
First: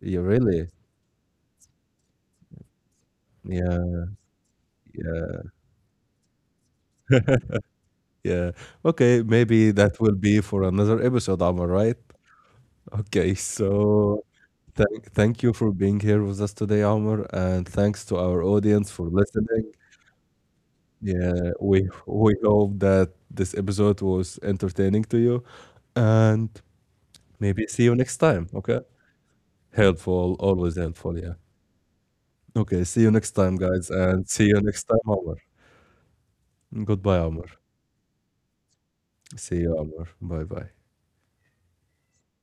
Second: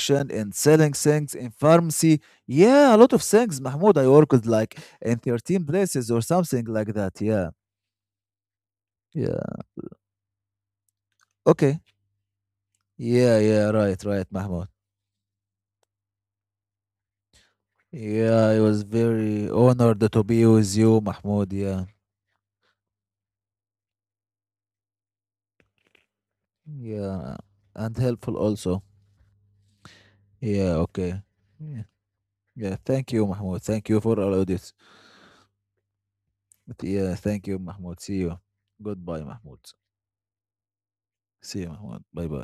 Speaker 1: yeah,
Speaker 2: in
Speaker 1: really.
Speaker 2: selling things, in pharmacy. Yeah, a lot of things, Mahmoud.
Speaker 1: Yeah,
Speaker 2: I worked like in
Speaker 1: yeah,
Speaker 2: 13 places or something like that. Yeah,
Speaker 1: yeah. Okay,
Speaker 2: yeah.
Speaker 1: maybe that will be for another episode, Amr,
Speaker 2: Okay.
Speaker 1: right? Okay,
Speaker 2: Yeah, yeah, right,
Speaker 1: so
Speaker 2: right, Mahmoud.
Speaker 1: thank you for being here with us today, Amr, and thanks to our
Speaker 2: Yeah, I was
Speaker 1: audience for
Speaker 2: very
Speaker 1: listening.
Speaker 2: honored to be with you,
Speaker 1: Yeah,
Speaker 2: Mahmoud. Yeah,
Speaker 1: we hope that this episode was entertaining to you, and
Speaker 2: yeah,
Speaker 1: maybe see you
Speaker 2: and
Speaker 1: next
Speaker 2: helpful
Speaker 1: time. Okay,
Speaker 2: also.
Speaker 1: helpful,
Speaker 2: Yeah,
Speaker 1: always helpful.
Speaker 2: okay.
Speaker 1: Yeah.
Speaker 2: Yeah, yeah.
Speaker 1: Okay, see
Speaker 2: Thank
Speaker 1: you
Speaker 2: you,
Speaker 1: next time,
Speaker 2: Mahmoud. Thank
Speaker 1: guys,
Speaker 2: you for
Speaker 1: and
Speaker 2: our
Speaker 1: see you
Speaker 2: audience.
Speaker 1: next time, Amr.
Speaker 2: But yeah,
Speaker 1: Goodbye,
Speaker 2: thank
Speaker 1: Amr.
Speaker 2: you, Mahmoud. See you. Goodbye, Mahmoud.
Speaker 1: See you, Amr. Bye, bye.
Speaker 2: See you, Mahmoud. Bye bye.